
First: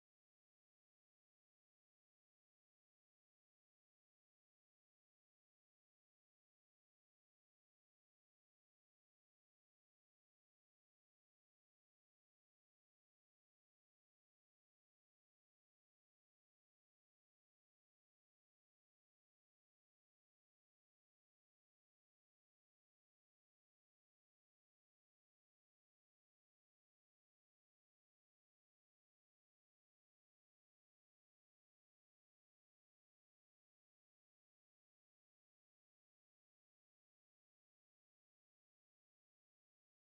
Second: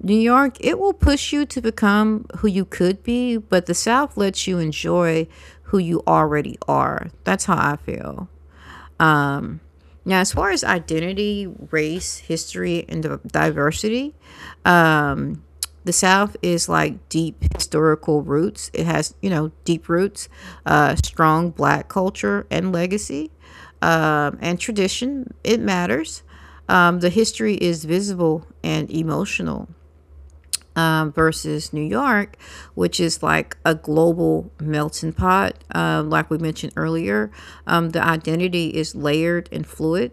Speaker 1: New York, it will push you to become who you could be, but the South lets you enjoy who you already are. That's how I feel. Now, as far as identity, race, history, and diversity, the South is like deep historical roots. It has, you know, deep roots, strong black culture and legacy, and tradition. It matters. The history is visible and emotional, versus New York, which is like a global melting pot. Like we mentioned earlier, the identity is layered and fluid.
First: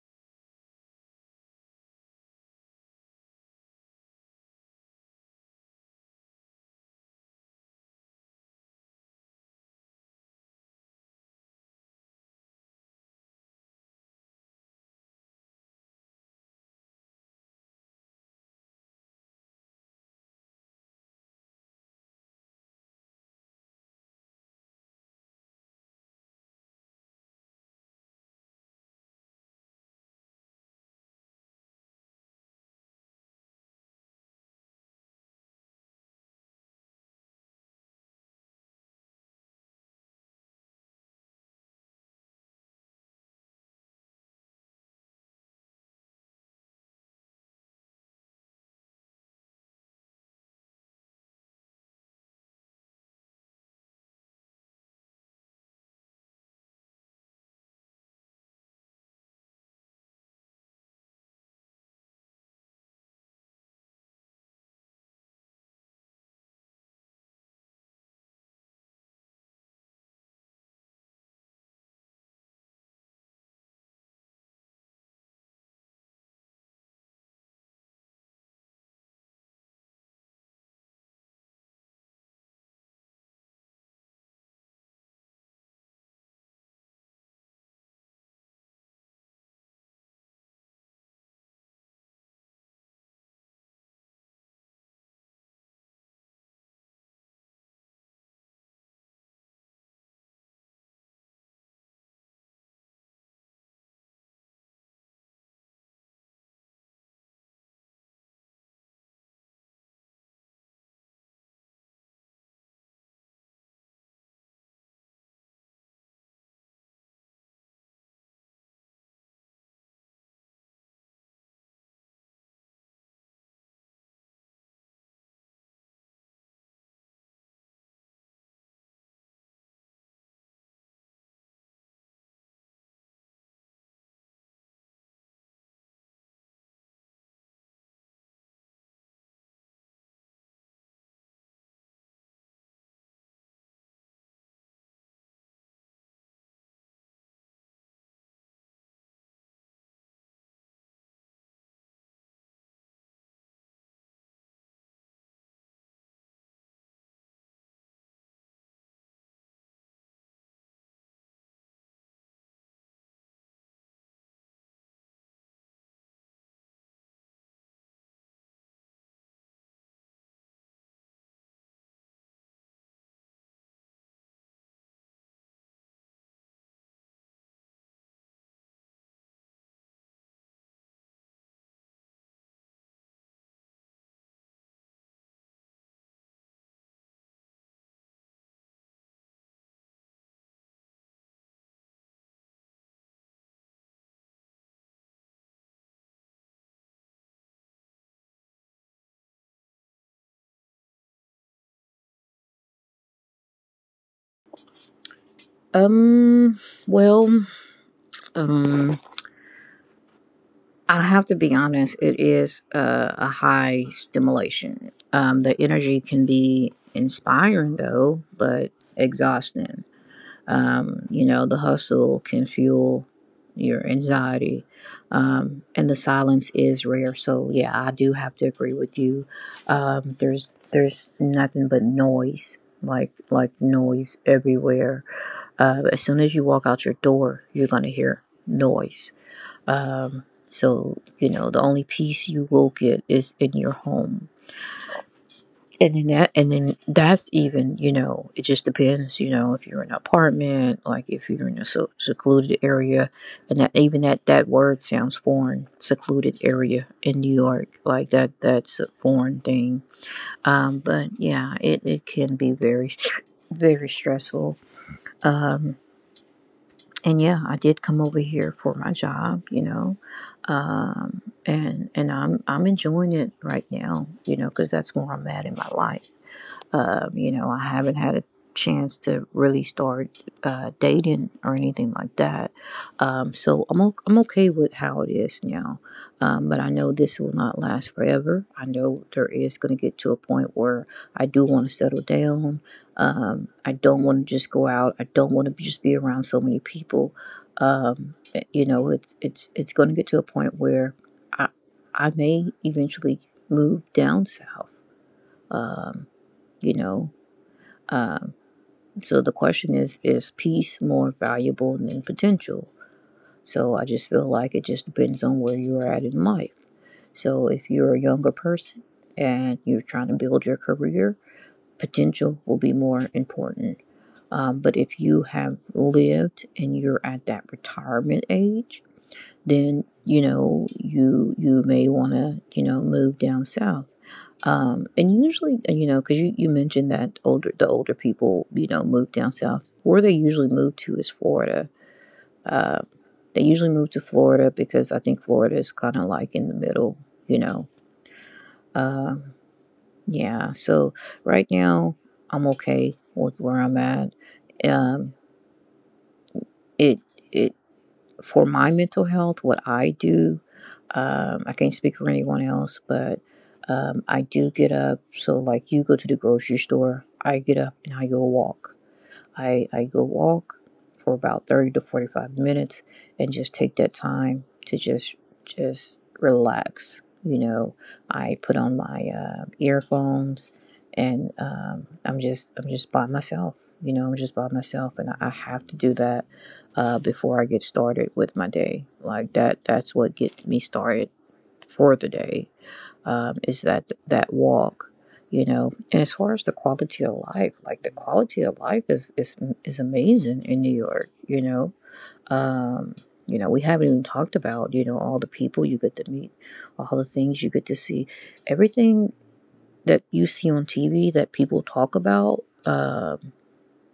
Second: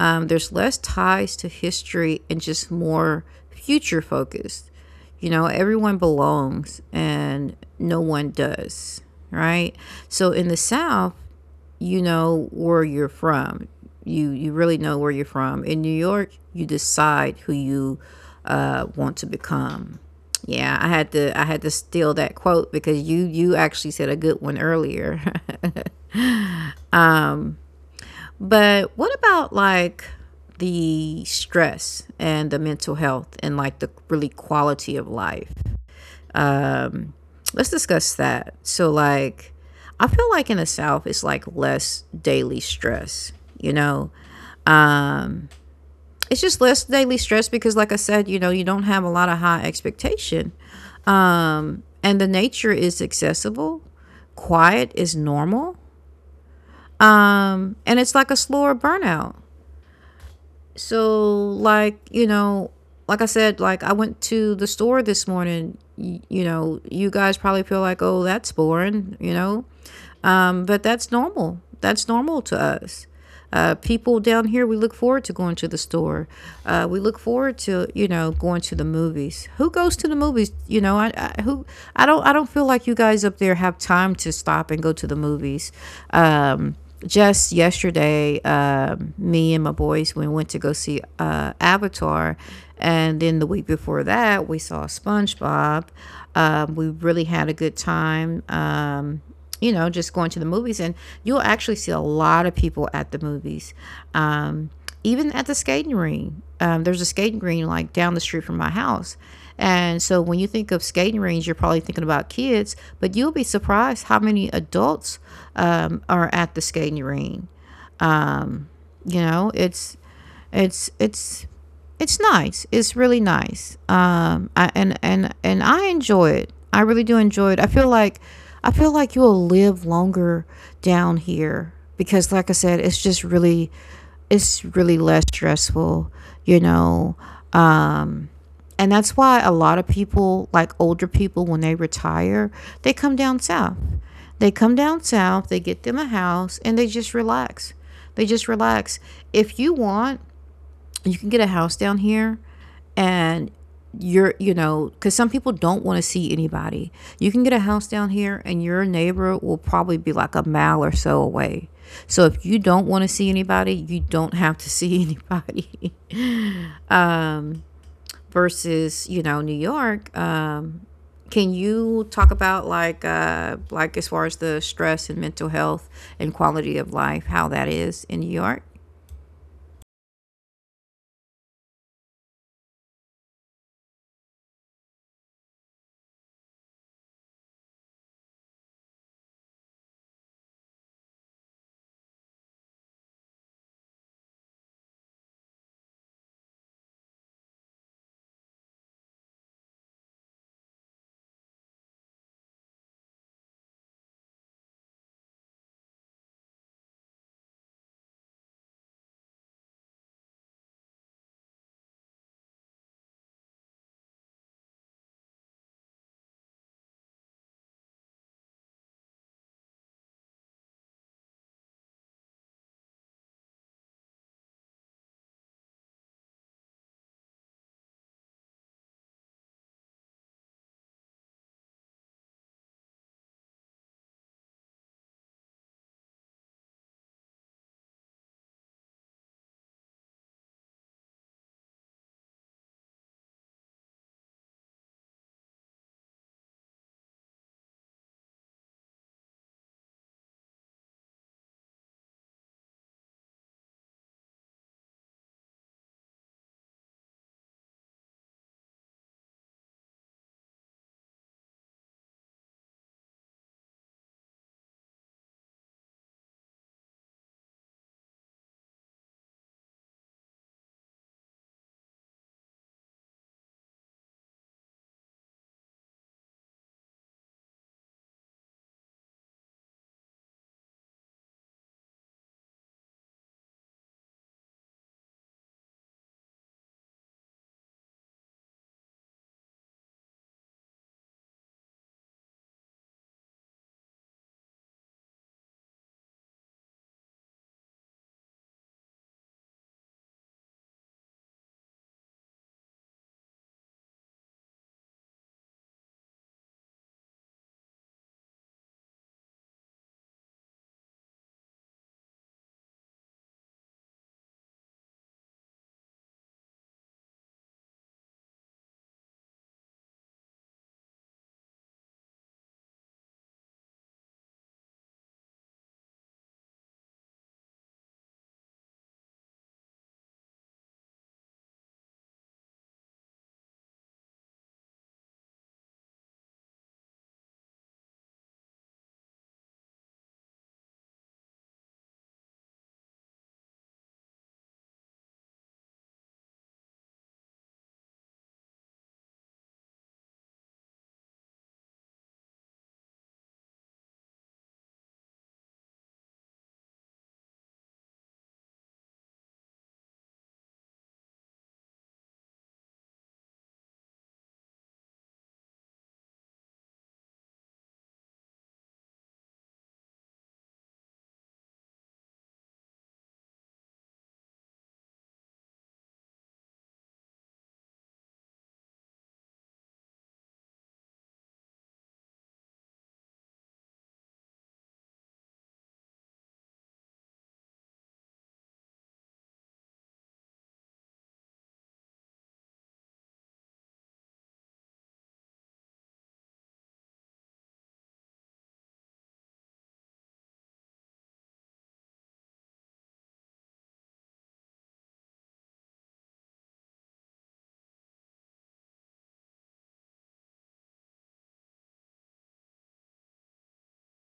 Speaker 1: There's less ties to history and just more future focused. You know, everyone belongs and no one does, right? So in the South, you know where you're from. You really know where you're from. In New York, you decide who you want to become. Yeah, I had to steal that quote because you actually said a good one earlier. But what about like the stress and the mental health and like the really quality of life? Let's discuss that. So like I feel like in the South it's like less daily stress, you know? It's just less daily stress because like I said, you know, you don't have a lot of high expectation, and the nature is accessible, quiet is normal, and it's like a slower burnout. So like, you know, like I said, like I went to the store this morning, you know, you guys probably feel like, oh that's boring, but that's normal. That's normal to us. People down here, we look forward to going to the store. We look forward to, you know, going to the movies. Who goes to the movies? You know, I don't feel like you guys up there have time to stop and go to the movies. Um, just yesterday, me and my boys we went to go see Avatar, and then the week before that we saw SpongeBob. We really had a good time. You know, just going to the movies, and you'll actually see a lot of people at the movies. Um, Even at the skating rink, there's a skating rink like down the street from my house. And so when you think of skating rinks, you're probably thinking about kids, but you'll be surprised how many adults are at the skating rink. You know, it's it's it's nice. It's really nice. I, and I enjoy it. I really do enjoy it. I feel like you'll live longer down here because, like I said, it's just really, it's really less stressful, you know. And that's why a lot of people, like older people, when they retire, they come down south. They come down south, they get them a house, and they just relax. They just relax. If you want, you can get a house down here and you're, you know, because some people don't want to see anybody, you can get a house down here and your neighbor will probably be like a mile or so away, so if you don't want to see anybody, you don't have to see anybody. Versus, you know, New York, can you talk about like as far as the stress and mental health and quality of life how that is in New York?
Speaker 2: Um, well, um, I have to be honest, it is a high stimulation. The energy can be inspiring, though, but exhausting. You know, the hustle can fuel your anxiety, and the silence is rare. So, yeah, I do have to agree with you. There's nothing but noise, like noise everywhere. As soon as you walk out your door, you're gonna hear noise so you know the only peace you will get is in your home, and then that's even you know it just depends. You know if you're in an apartment, like if you're in a secluded area, and that even that that word sounds foreign. Secluded area in New York, like that's a foreign thing. But yeah, it can be very stressful. Um, and yeah, I did come over here for my job, you know, and I'm enjoying it right now, you know, because that's where I'm at in my life. You know, I haven't had a chance to really start dating or anything like that. So I'm okay with how it is now. But I know this will not last forever. I know there is going to get to a point where I do want to settle down. I don't want to just go out. I don't want to just be around so many people. You know, it's going to get to a point where I I may eventually move down south. Um, you know, um, so the question is peace more valuable than potential? So I just feel like it just depends on where you are at in life. So if you're a younger person and you're trying to build your career, potential will be more important. But if you have lived and you're at that retirement age, then you know you you may want to you know move down south and usually, you know, because you mentioned that older the older people, you know, move down south. Where they usually move to is Florida. Uh, they usually move to Florida because I think Florida is kind of like in the middle, you know. Um, yeah. So right now, I'm okay with where I'm at. Um, it it for my mental health, what I do. I can't speak for anyone else, but I do get up. So, like, you go to the grocery store, I get up and I go walk. I go walk for about 30 to 45 minutes and just take that time to just relax. You know, I put on my earphones and um, I'm just by myself. You know, I'm just by myself, and I have to do that before I get started with my day. That's what gets me started for the day is that that walk. You know, and as far as the quality of life, like the quality of life is amazing in New York, you know. Um, you know, we haven't even talked about you know all the people you get to meet, all the things you get to see, everything that you see on TV that people talk about um,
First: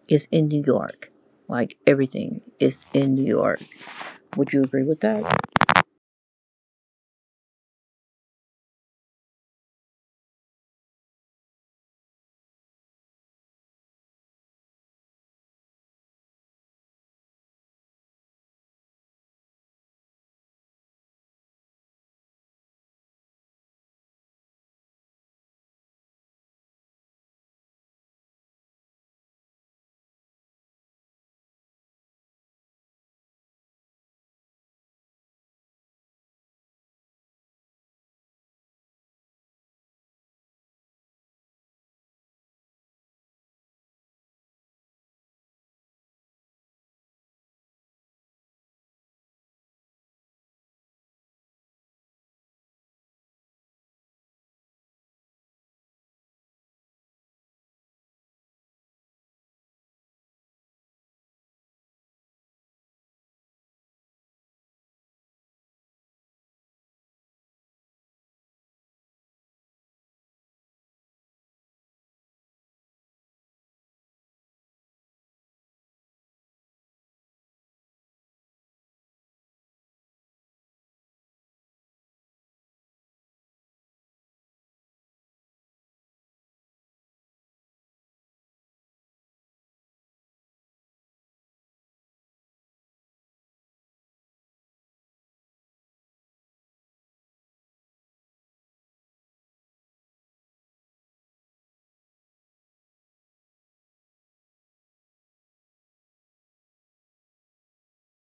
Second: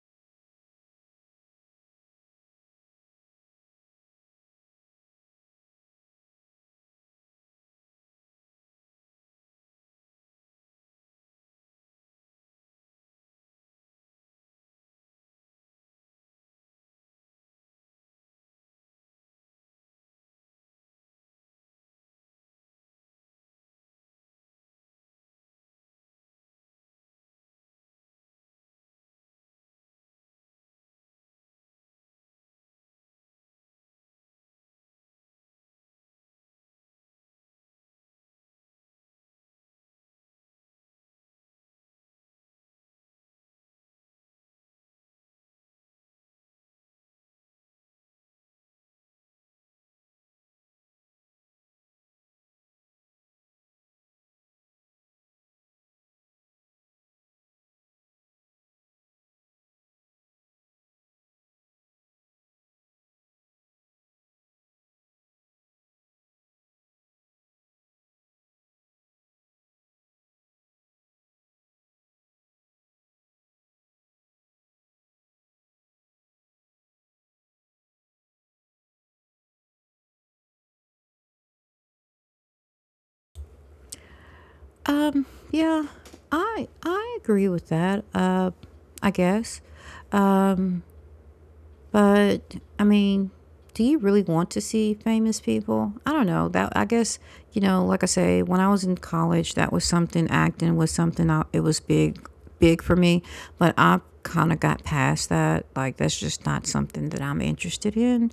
Speaker 2: is in New York, like everything is in New York. Would you agree with that?
Speaker 1: Yeah, I agree with that. I guess. But I mean, do you really want to see famous people? I don't know. That I guess, you know, like I say, when I was in college, that was something. Acting was something. I, it was big, big for me. But I kind of got past that. Like that's just not something that I'm interested in,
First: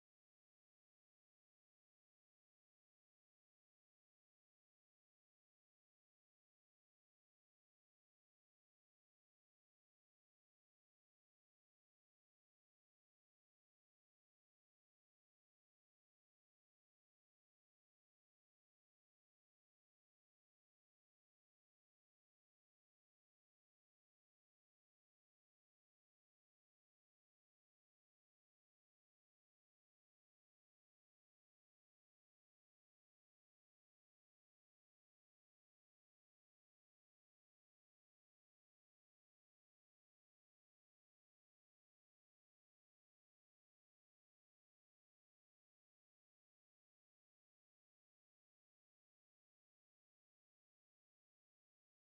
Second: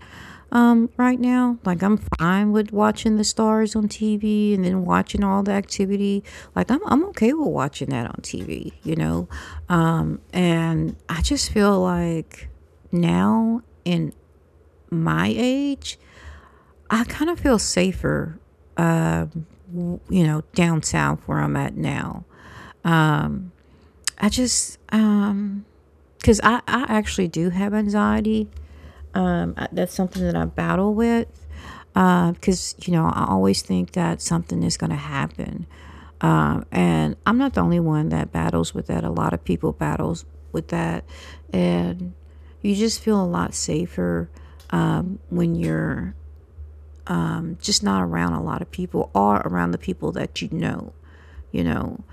Speaker 1: right now. Like I'm fine with watching the stars on TV and then watching all the activity. Like I'm okay with watching that on TV. You know, and I just feel like now in my age, I kind of feel safer, you know, down south where I'm at now. I just, because I actually do have anxiety. That's something that I battle with. Because, you know, I always think that something is going to happen. And I'm not the only one that battles with that. A lot of people battles with that. And you just feel a lot safer when you're just not around a lot of people or around the people that you know,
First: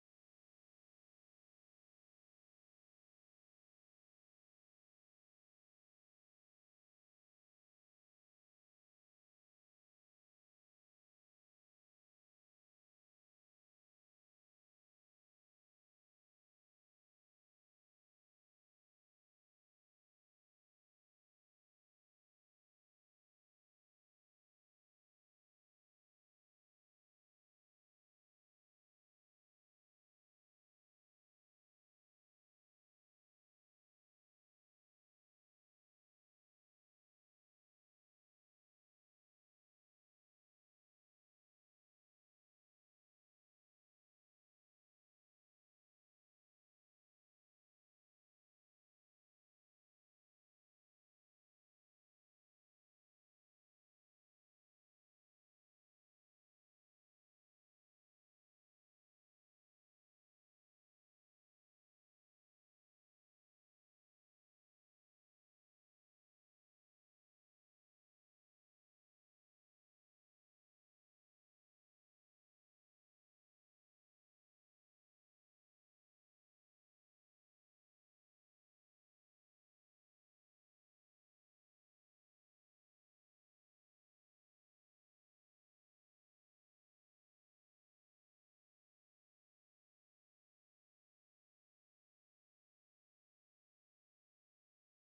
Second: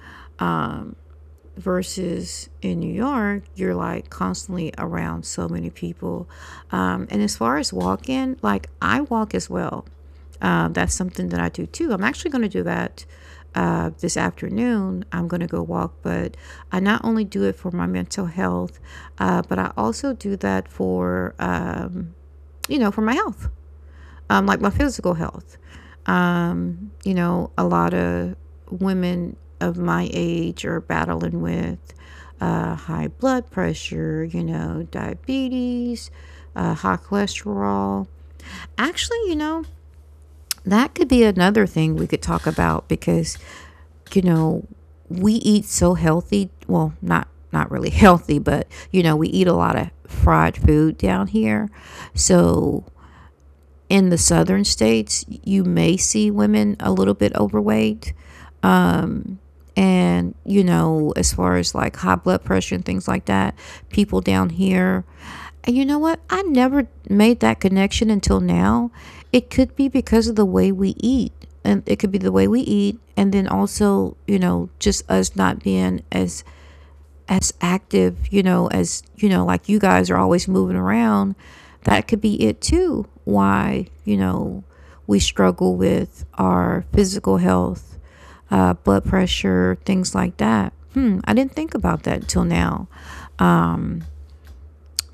Speaker 1: versus in New York, you're like constantly around so many people. And as far as walking, like I walk as well. That's something that I do too. I'm actually going to do that this afternoon. I'm going to go walk, but I not only do it for my mental health, but I also do that for, you know, for my health, like my physical health. You know, a lot of women of my age are battling with high blood pressure, you know, diabetes, high cholesterol. Actually, you know, that could be another thing we could talk about because, you know, we eat so healthy. Well, not really healthy, but you know, we eat a lot of fried food down here. So in the southern states, you may see women a little bit overweight. And, you know, as far as like high blood pressure and things like that, people down here. And you know what? I never made that connection until now. It could be because of the way we eat. And it could be the way we eat and then also, you know, just us not being as active, you know, as you know, like you guys are always moving around. That could be it too. Why, you know, we struggle with our physical health, blood pressure, things like that. Hmm, I didn't think about that till now,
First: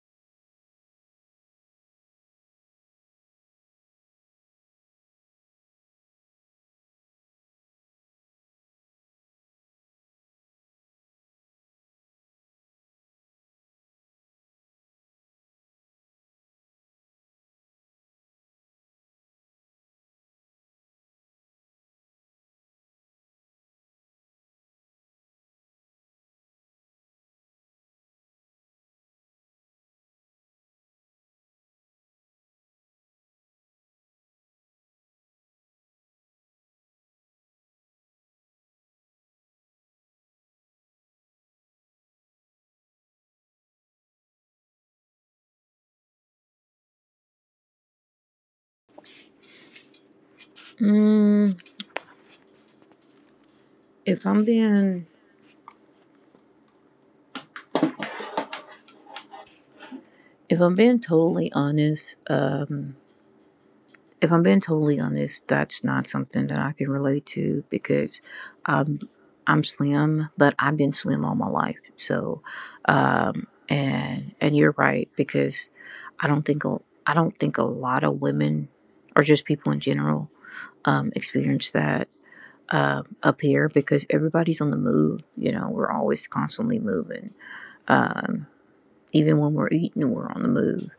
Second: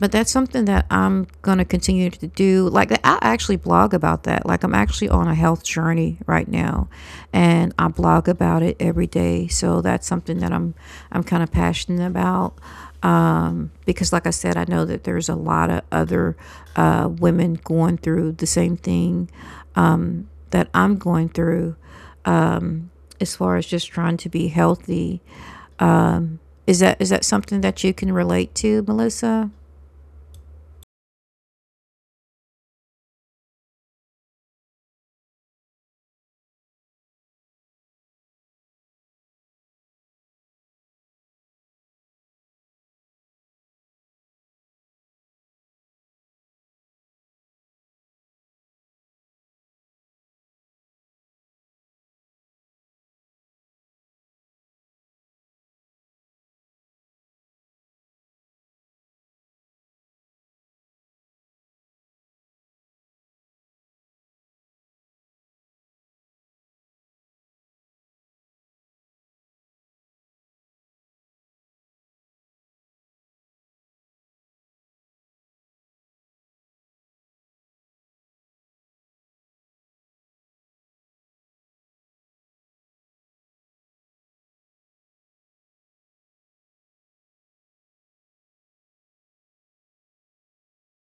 Speaker 1: but that's something that I'm gonna continue to do. Like, I actually blog about that. Like, I'm actually on a health journey right now, and I blog about it every day. So that's something that I'm kind of passionate about because, like I said, I know that there's a lot of other women going through the same thing that I'm going through, um, as far as just trying to be healthy. Is that something that you can relate to, Melissa?
Speaker 2: mm, if i'm being if I'm being totally honest, if I'm being totally honest, that's not something that I can relate to because um, I'm slim, but I've been slim all my life. So, and you're right because I don't think a, I don't think a lot of women or just people in general experience that up here because everybody's on the move. You know, we're always constantly moving. Um, even when we're eating, we're on the move.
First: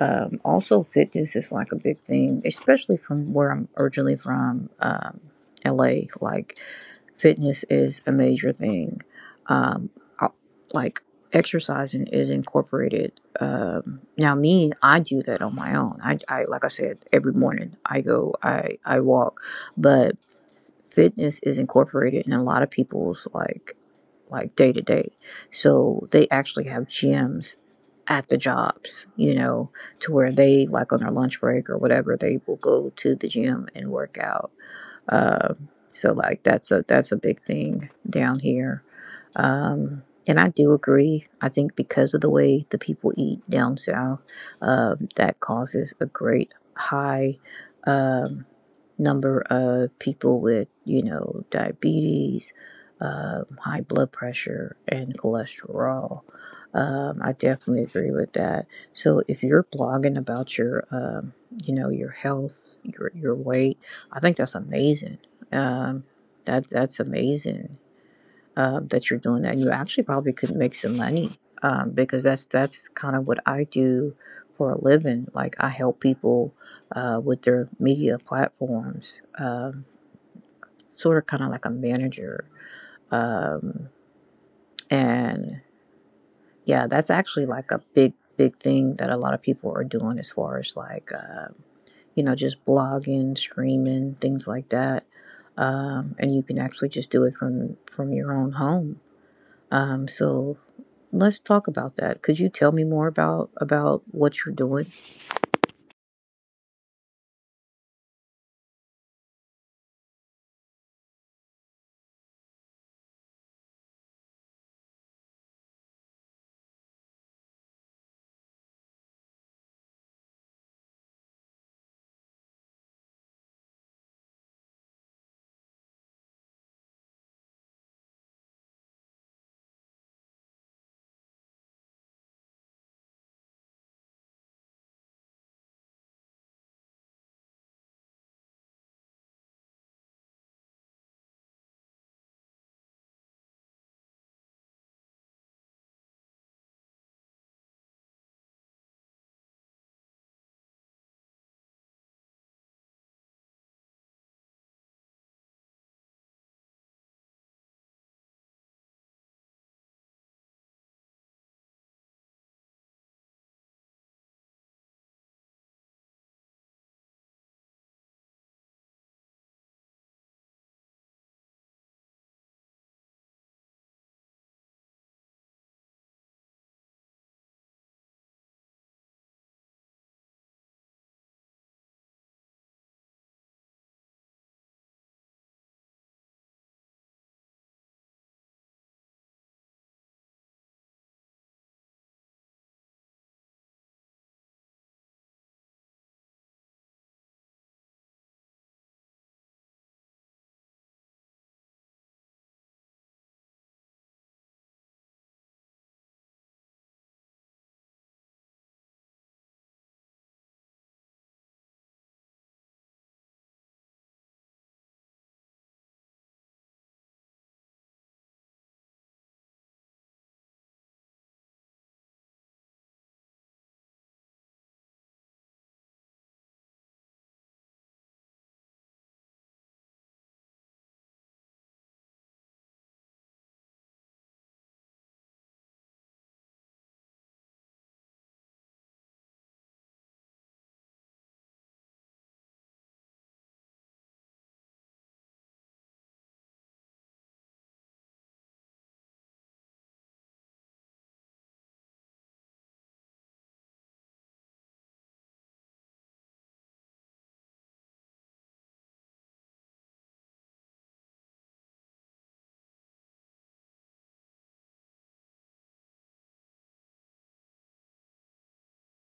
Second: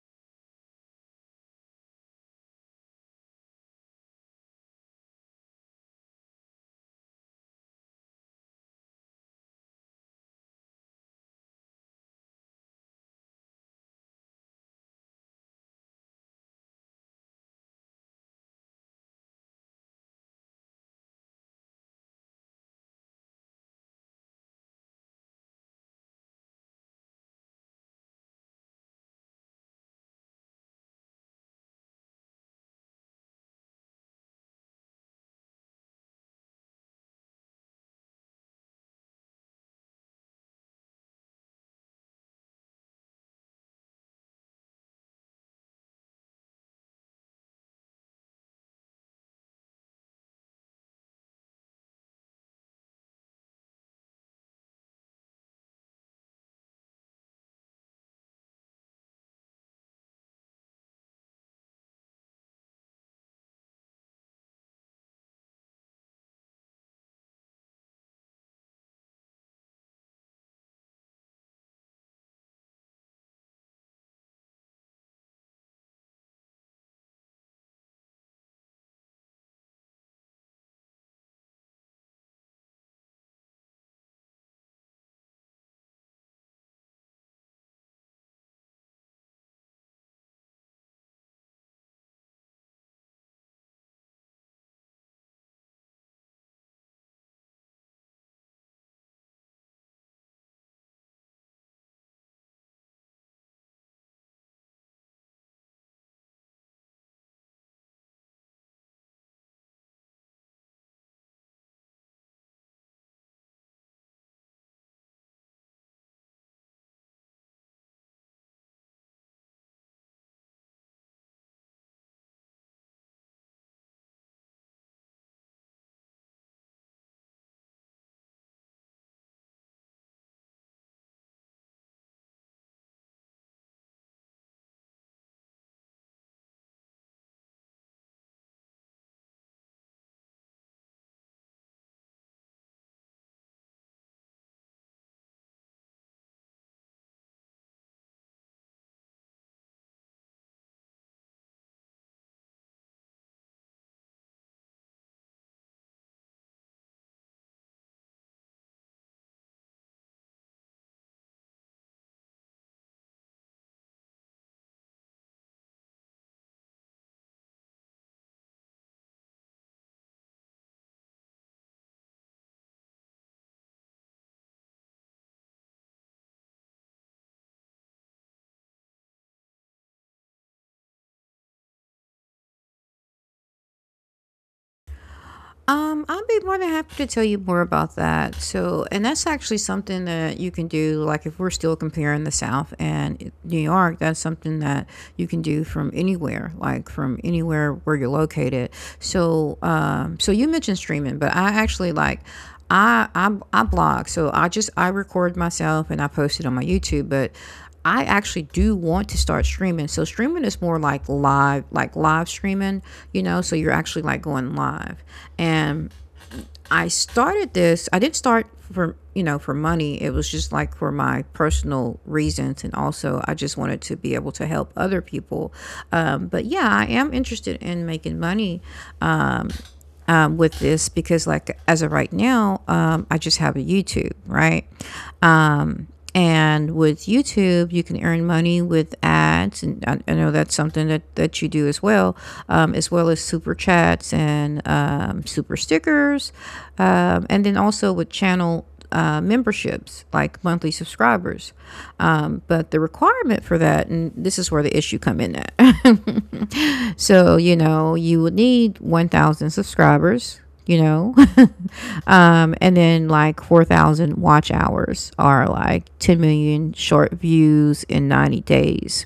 Speaker 2: Also, fitness is like a big thing, especially from where I'm originally from, LA. Like, fitness is a major thing. Um, I- like, exercising is incorporated. Now, me, I do that on my own. Like I said, every morning I walk, but fitness is incorporated in a lot of people's day to day. So they actually have gyms at the jobs, you know, to where they like on their lunch break or whatever, they will go to the gym and work out, so like that's a big thing down here. And I do agree. I think because of the way the people eat down south, that causes a great high um, number of people with you know diabetes, high blood pressure, and cholesterol. I definitely agree with that. So if you're blogging about your you know your health, your weight, I think that's amazing. Um, that that's amazing that you're doing that. And you actually probably could make some money because that's kind of what I do for a living. Like I help people with their media platforms, sort of kind of like a manager. Um, and yeah, that's actually like a big thing that a lot of people are doing as far as you know, just blogging, streaming, things like that. And you can actually just do it from your own home. So let's talk about that. Could you tell me more about what you're doing?
Speaker 1: I'll be more than happy to tell you more about that. So, and that's actually something that you can do. Like, if we're still comparing the South and New York, that's something that you can do from anywhere, like from anywhere where you're located. So, so you mentioned streaming, but I actually like. I blog, so I just I record myself and I post it on my YouTube. But I actually do want to start streaming. So streaming is more like live streaming, you know, so you're actually like going live. And I started this, I didn't start for, you know, for money. It was just like for my personal reasons, and also I just wanted to be able to help other people. But yeah, I am interested in making money with this because, like as of right now, I just have a YouTube, right? And with YouTube, you can earn money with ads, and I know that's something that, that you do as well, as well as super chats and super stickers, and then also with channel memberships, like monthly subscribers. But the requirement for that, and this is where the issue come in at. So, you know, you would need 1,000 subscribers, you know, and then like 4,000 watch hours are like 10 million short views in 90 days.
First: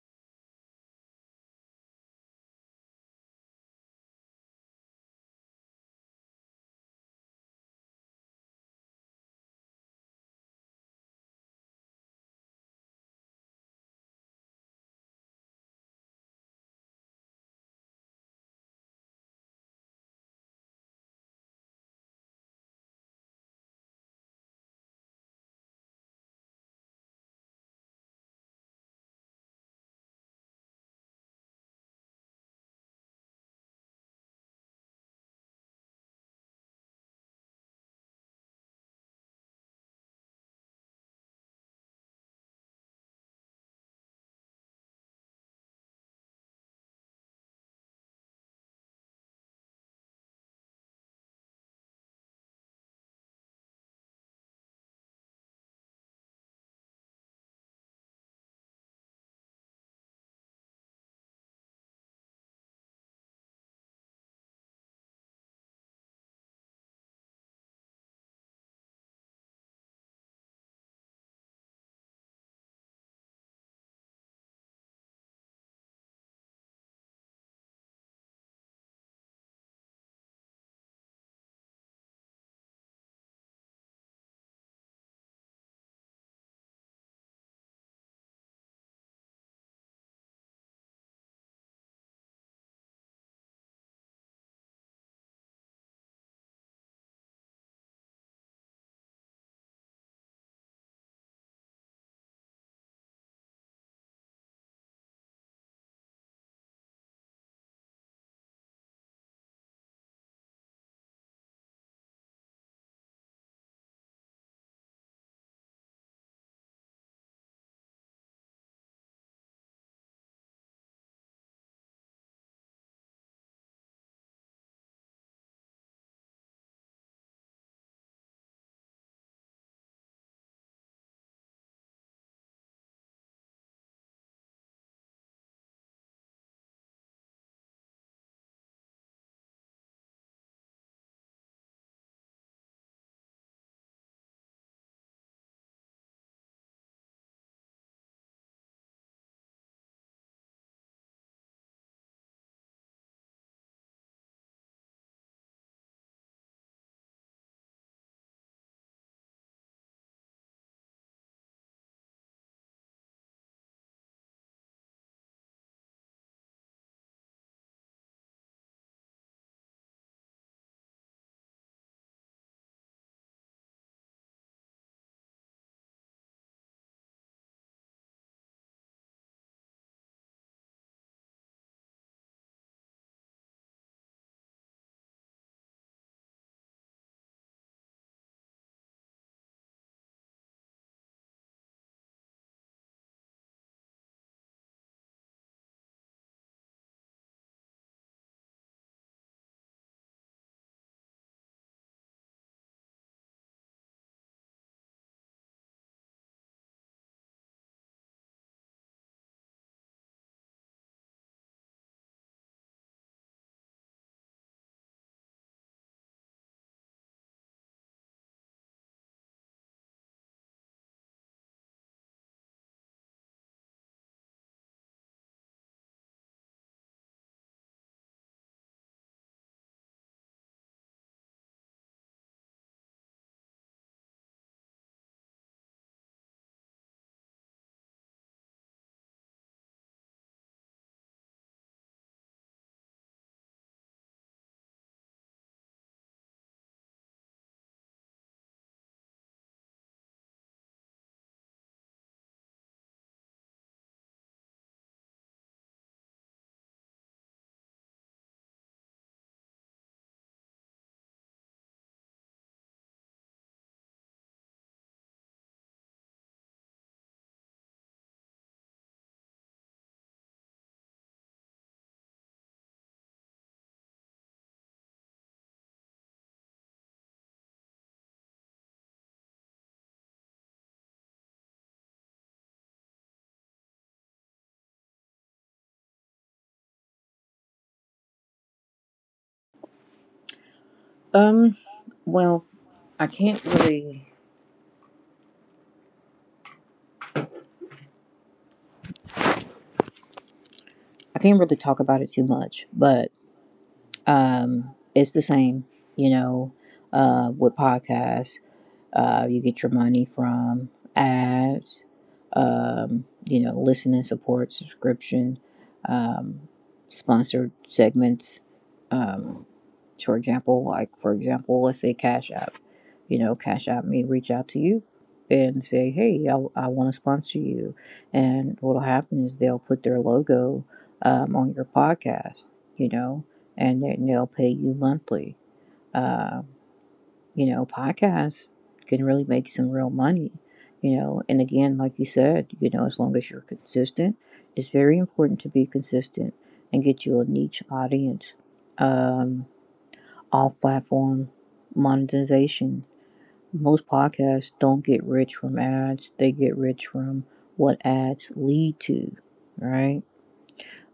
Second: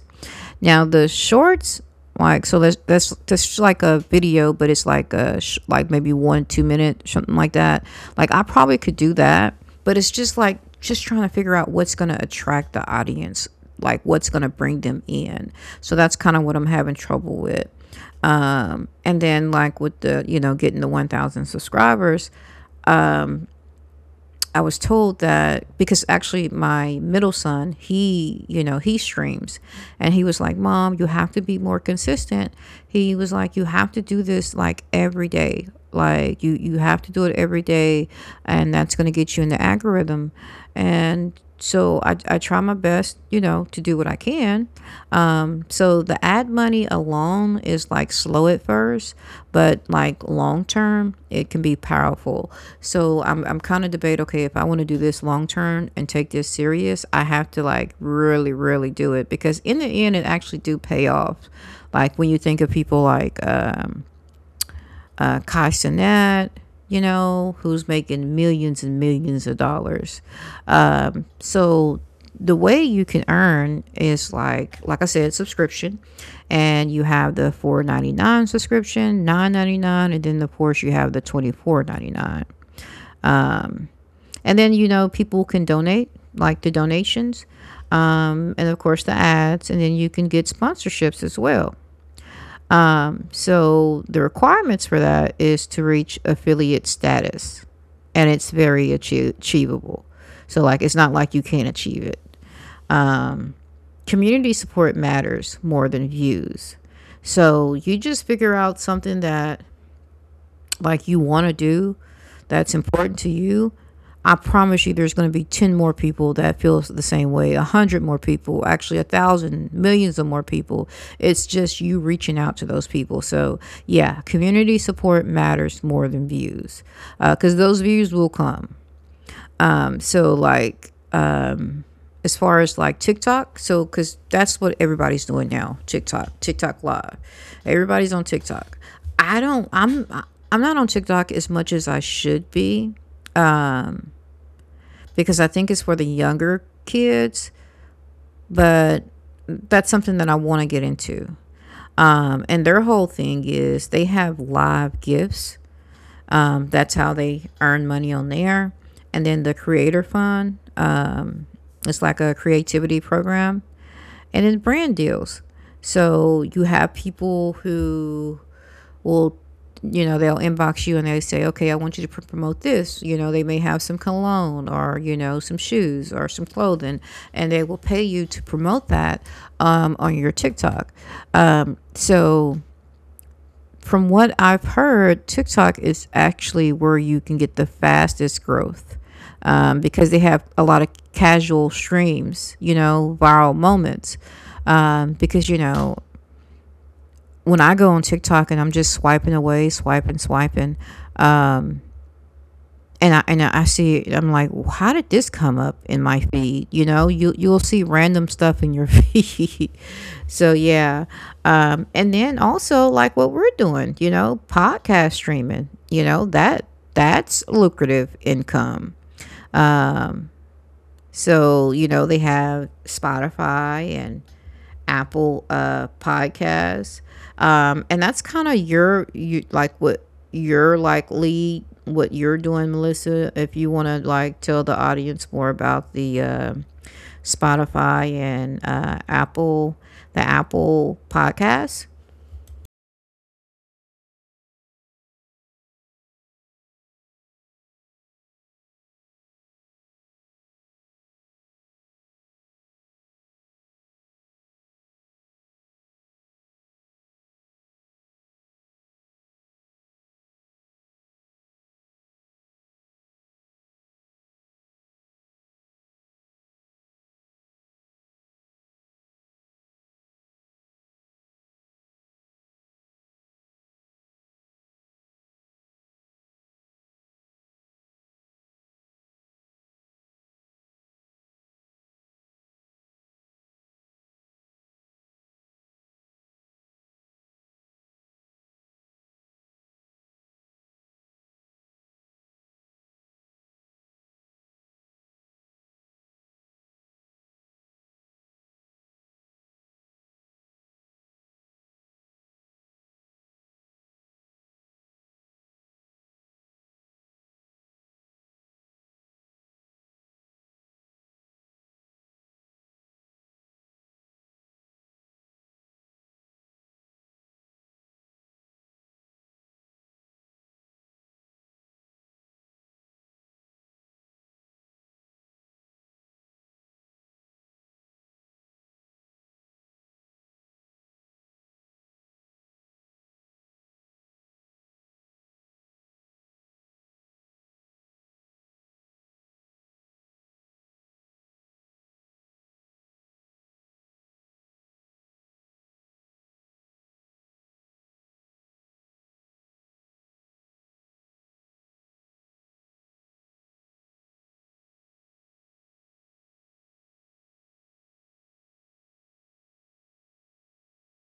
Speaker 1: Now, the shorts, like, so that's just like a video, but it's like a, like maybe one, 2 minute, something like that. Like, I probably could do that, but it's just like, just trying to figure out what's going to attract the audience, like what's going to bring them in. So that's kind of what I'm having trouble with. And then like with the, you know, getting the 1,000 subscribers, I was told that because actually my middle son, he, you know, he streams, and he was like, mom, you have to be more consistent. He was like, you have to do this like every day, like you have to do it every day, and that's going to get you in the algorithm. And so I try my best, you know, to do what I can. So the ad money alone is like slow at first, but like long term it can be powerful. So I'm kind of debate, okay, if I want to do this long term and take this serious, I have to like really really do it, because in the end it actually do pay off. Like when you think of people like Kai, you know, who's making millions and millions of dollars. So the way you can earn is like I said, subscription, and you have the 4.99 subscription, 9.99, and then of course you have the 24.99, and then you know people can donate, like the donations, and of course the ads, and then you can get sponsorships as well. So the requirements for that is to reach affiliate status, and it's very achievable. So, like, it's not like you can't achieve it. Um, Community support matters more than views. So you just figure out something that, like, you want to do, that's important to you. I promise you there's going to be 10 more people that feels the same way, 100 more people, actually a thousand, millions of more people. It's just you reaching out to those people. So yeah, community support matters more than views, because those views will come. So like, as far as like TikTok. So, because that's what everybody's doing now, TikTok, TikTok Live. Everybody's on TikTok. I don't, I'm, I'm not on TikTok as much as I should be, because I think it's for the younger kids, but that's something that I want to get into. And their whole thing is they have live gifts. That's how they earn money on there. And then the creator fund, it's like a creativity program. And then brand deals. So you have people who will, you know, they'll inbox you and they say, okay, I want you to promote this. You know, they may have some cologne, or, you know, some shoes or some clothing, and they will pay you to promote that, on your TikTok. So from what I've heard, TikTok is actually where you can get the fastest growth, because they have a lot of casual streams, you know, viral moments. Because, you know, when I go on TikTok and I'm just swiping away, swiping, swiping, um, and I see it, I'm like, well, how did this come up in my feed? You know, you you'll see random stuff in your feed. So yeah, and then also like what we're doing, you know, podcast streaming. You know that that's lucrative income. So you know they have Spotify and Apple Podcasts, and that's kind of your, you like what you're like lead what you're doing, Melissa. If you want to like tell the audience more about the Spotify and Apple, the Apple Podcasts.
Speaker 2: Um, well, I can't really talk about it too much, but it's the same, you know, with podcasts. You get your money from ads, you know, listening support, subscription, um, sponsored segments. Um, for example, let's say Cash App. You know, Cash App may reach out to you and say, "Hey, I want to sponsor you," and what'll happen is they'll put their logo on your podcast. You know, and then they'll pay you monthly. Uh, you know, podcasts can really make some real money, you know. And again, like you said, you know, as long as you're consistent, it's very important to be consistent and get you a niche audience. Um, off platform monetization. Most podcasts don't get rich from ads, they get rich from what ads lead to, right?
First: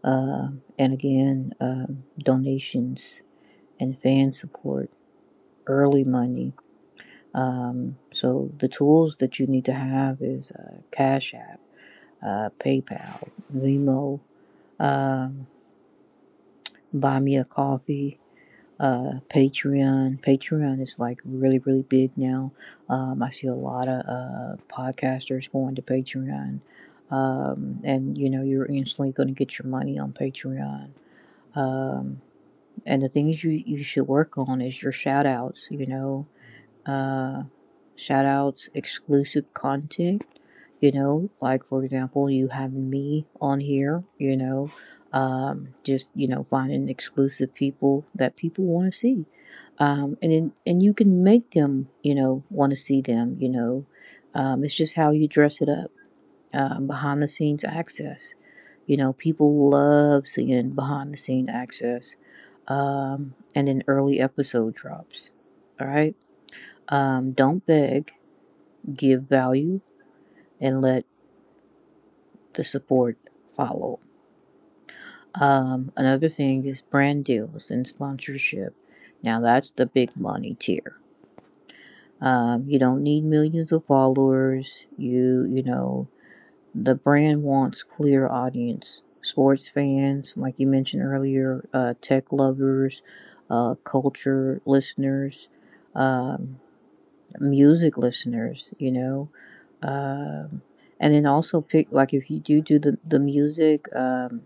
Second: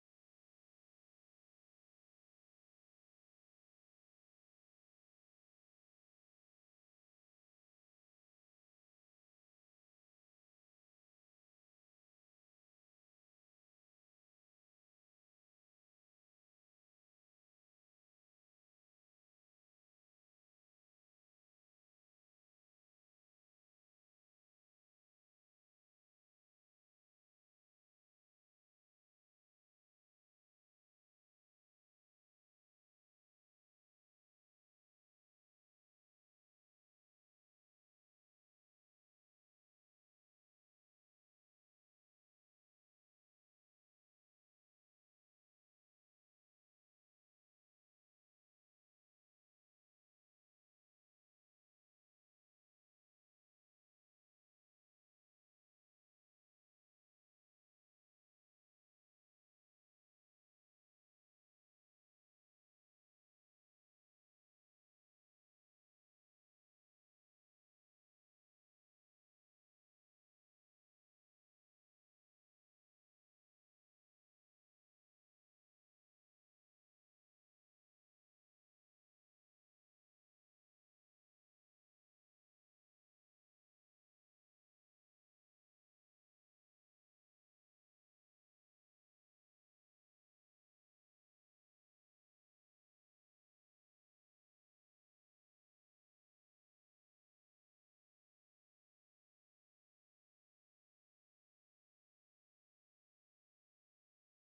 Speaker 2: Uh, and again, donations and fan support, early money. So the tools that you need to have is Cash App, PayPal, Venmo, um, Buy Me a Coffee, Patreon. Patreon is like really big now. I see a lot of podcasters going to Patreon, and you know you're instantly going to get your money on Patreon. Um, and the things you should work on is your shout outs, you know, uh, exclusive content. You know, like for example, you having me on here, you know, just, you know, finding exclusive people that people want to see. And then, and you can make them, you know, want to see them, you know. It's just how you dress it up. Behind the scenes access. You know, people love seeing behind the scene access. And then early episode drops. All right. Don't beg, give value, and let the support follow. Another thing is brand deals and sponsorship. Now, that's the big money tier. You don't need millions of followers. You know, the brand wants clear audience. Sports fans, like you mentioned earlier, tech lovers, culture listeners, um, music listeners, you know. Um, and then also pick like if you do the music.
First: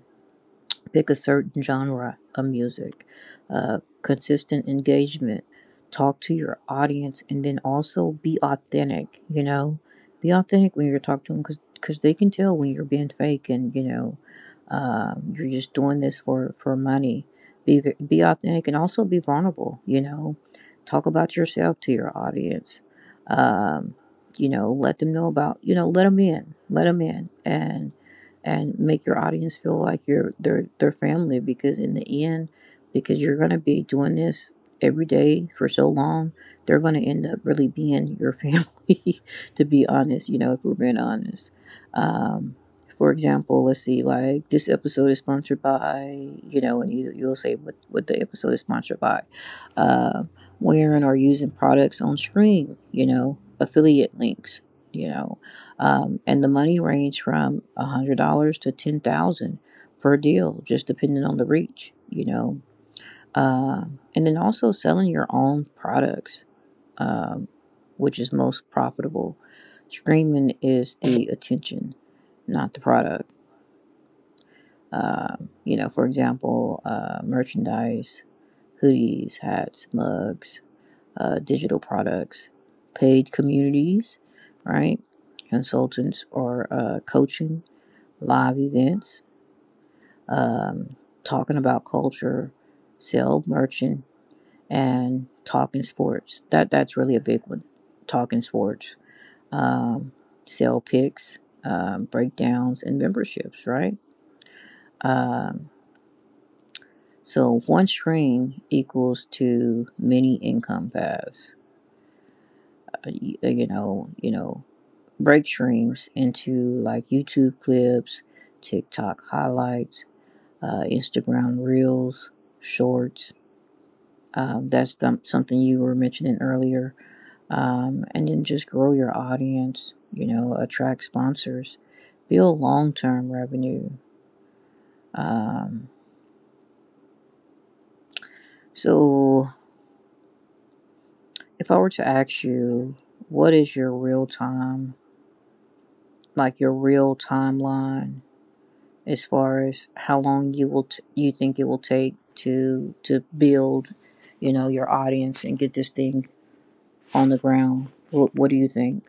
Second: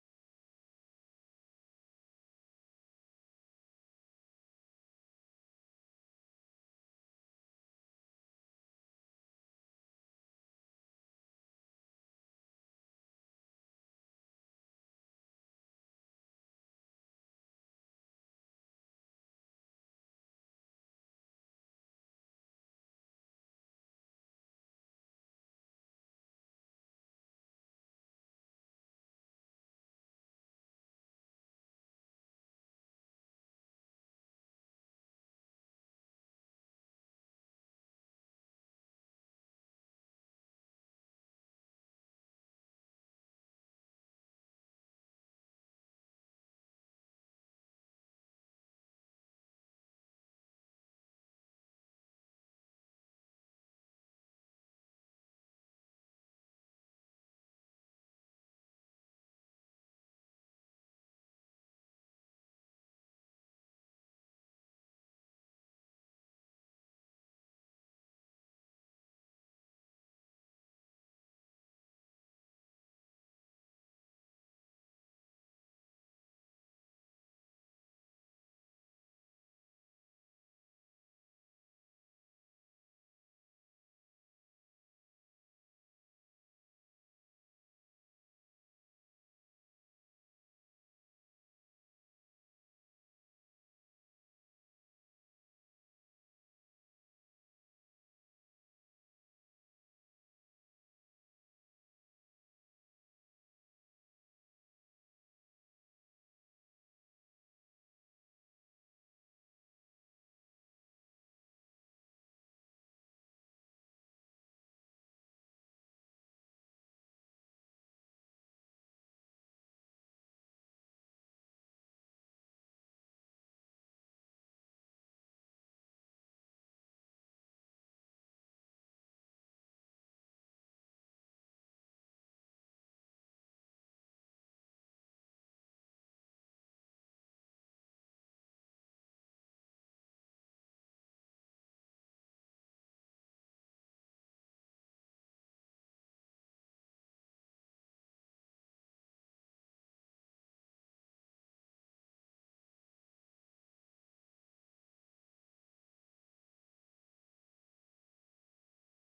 Speaker 2: Pick a certain genre of music, consistent engagement, talk to your audience, and then also be authentic. You know, be authentic when you're talking to them because they can tell when you're being fake and you know you're just doing this for money. Be authentic and also be vulnerable. You know, talk about yourself to your audience. Um, you know, let them know about you know let them in, and make your audience feel like you're their family because in the end because you're going to be doing this every day for so long they're going to end up really being your family to be honest, you know, if we're being honest. Um, for example, let's see like this episode is sponsored by you know and you'll say what the episode is sponsored by, uh, wearing or using products on stream, you know, affiliate links, you know. Um, and the money range from $100 to 10,000 per deal, just depending on the reach, you know. And then also selling your own products, um, which is most profitable. Streaming is the attention, not the product. You know, for example, merchandise, hoodies, hats, mugs, digital products, paid communities, right? Consultants or coaching, live events, um, talking about culture, sell merchant, and talking sports. That that's really a big one. Talking sports, um, sale picks, breakdowns, and memberships. Right. Um, so one stream equals to many income paths. You know, break streams into like YouTube clips, TikTok highlights, Instagram reels, shorts. Something you were mentioning earlier. And then just grow your audience, you know, attract sponsors, build long term revenue. Um, so, if I were to ask you, what is your real time, like your real timeline, as far as how long you will you think it will take to build, you know, your audience and get this thing on the ground? What do you think?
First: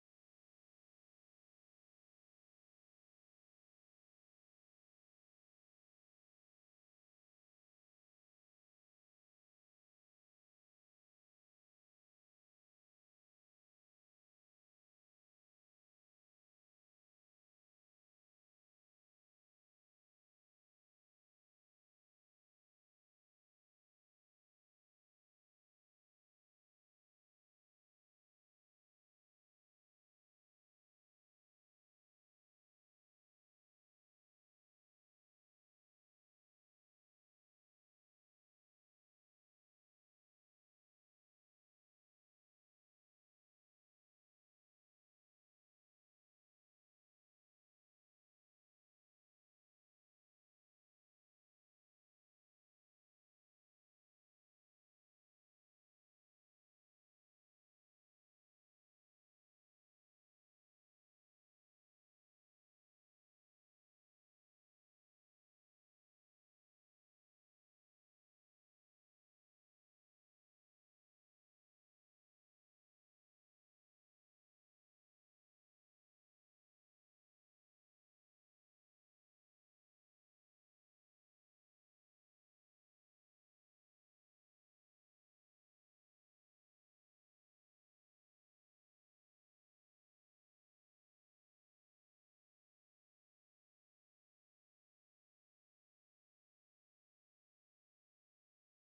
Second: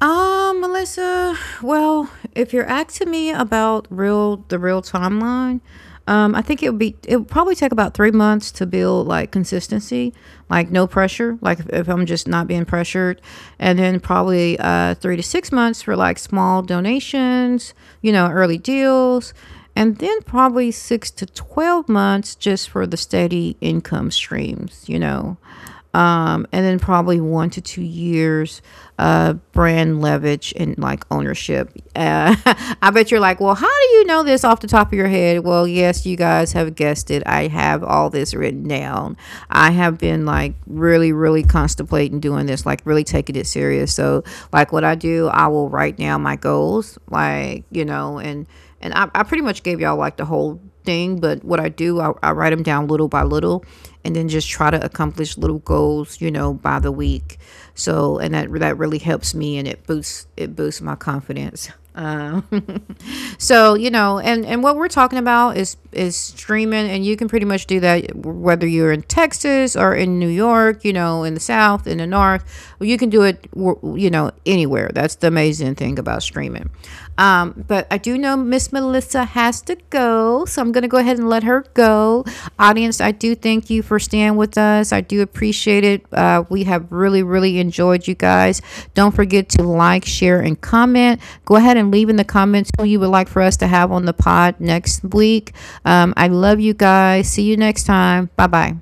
Speaker 1: Melissa, well, if you're asking me about real the real timeline, I think it would be, it would probably take about 3 months to build like consistency, like no pressure, like, if i'm just not being pressured, and then probably 3 to 6 months for like small donations, you know, early deals, and then probably six to 12 months just for the steady income streams, you know. And then probably 1 to 2 years, brand leverage and like ownership. I bet you're like, well, how do you know this off the top of your head? Well, yes, you guys have guessed it. I have all this written down. I have been like really, really contemplating doing this, like really taking it serious. So, like, what I do, I will write down my goals, like, you know, and I pretty much gave y'all like the whole thing, but what I do, I write them down little by little, and then just try to accomplish little goals, you know, by the week. So, and that that really helps me, and it boosts my confidence. So you know, and what we're talking about is streaming, and you can pretty much do that whether you're in Texas or in New York, you know, in the South, in the North, you can do it, you know, anywhere. That's the amazing thing about streaming. But I do know Miss Melissa has to go, so I'm gonna go ahead and let her go. Audience, I do thank you for staying with us. I do appreciate it. We have really, really enjoyed you guys. Don't forget to like, share, and comment. Go ahead and leave in the comments who you would like for us to have on the pod next week. I love you guys. See you next time. Bye bye.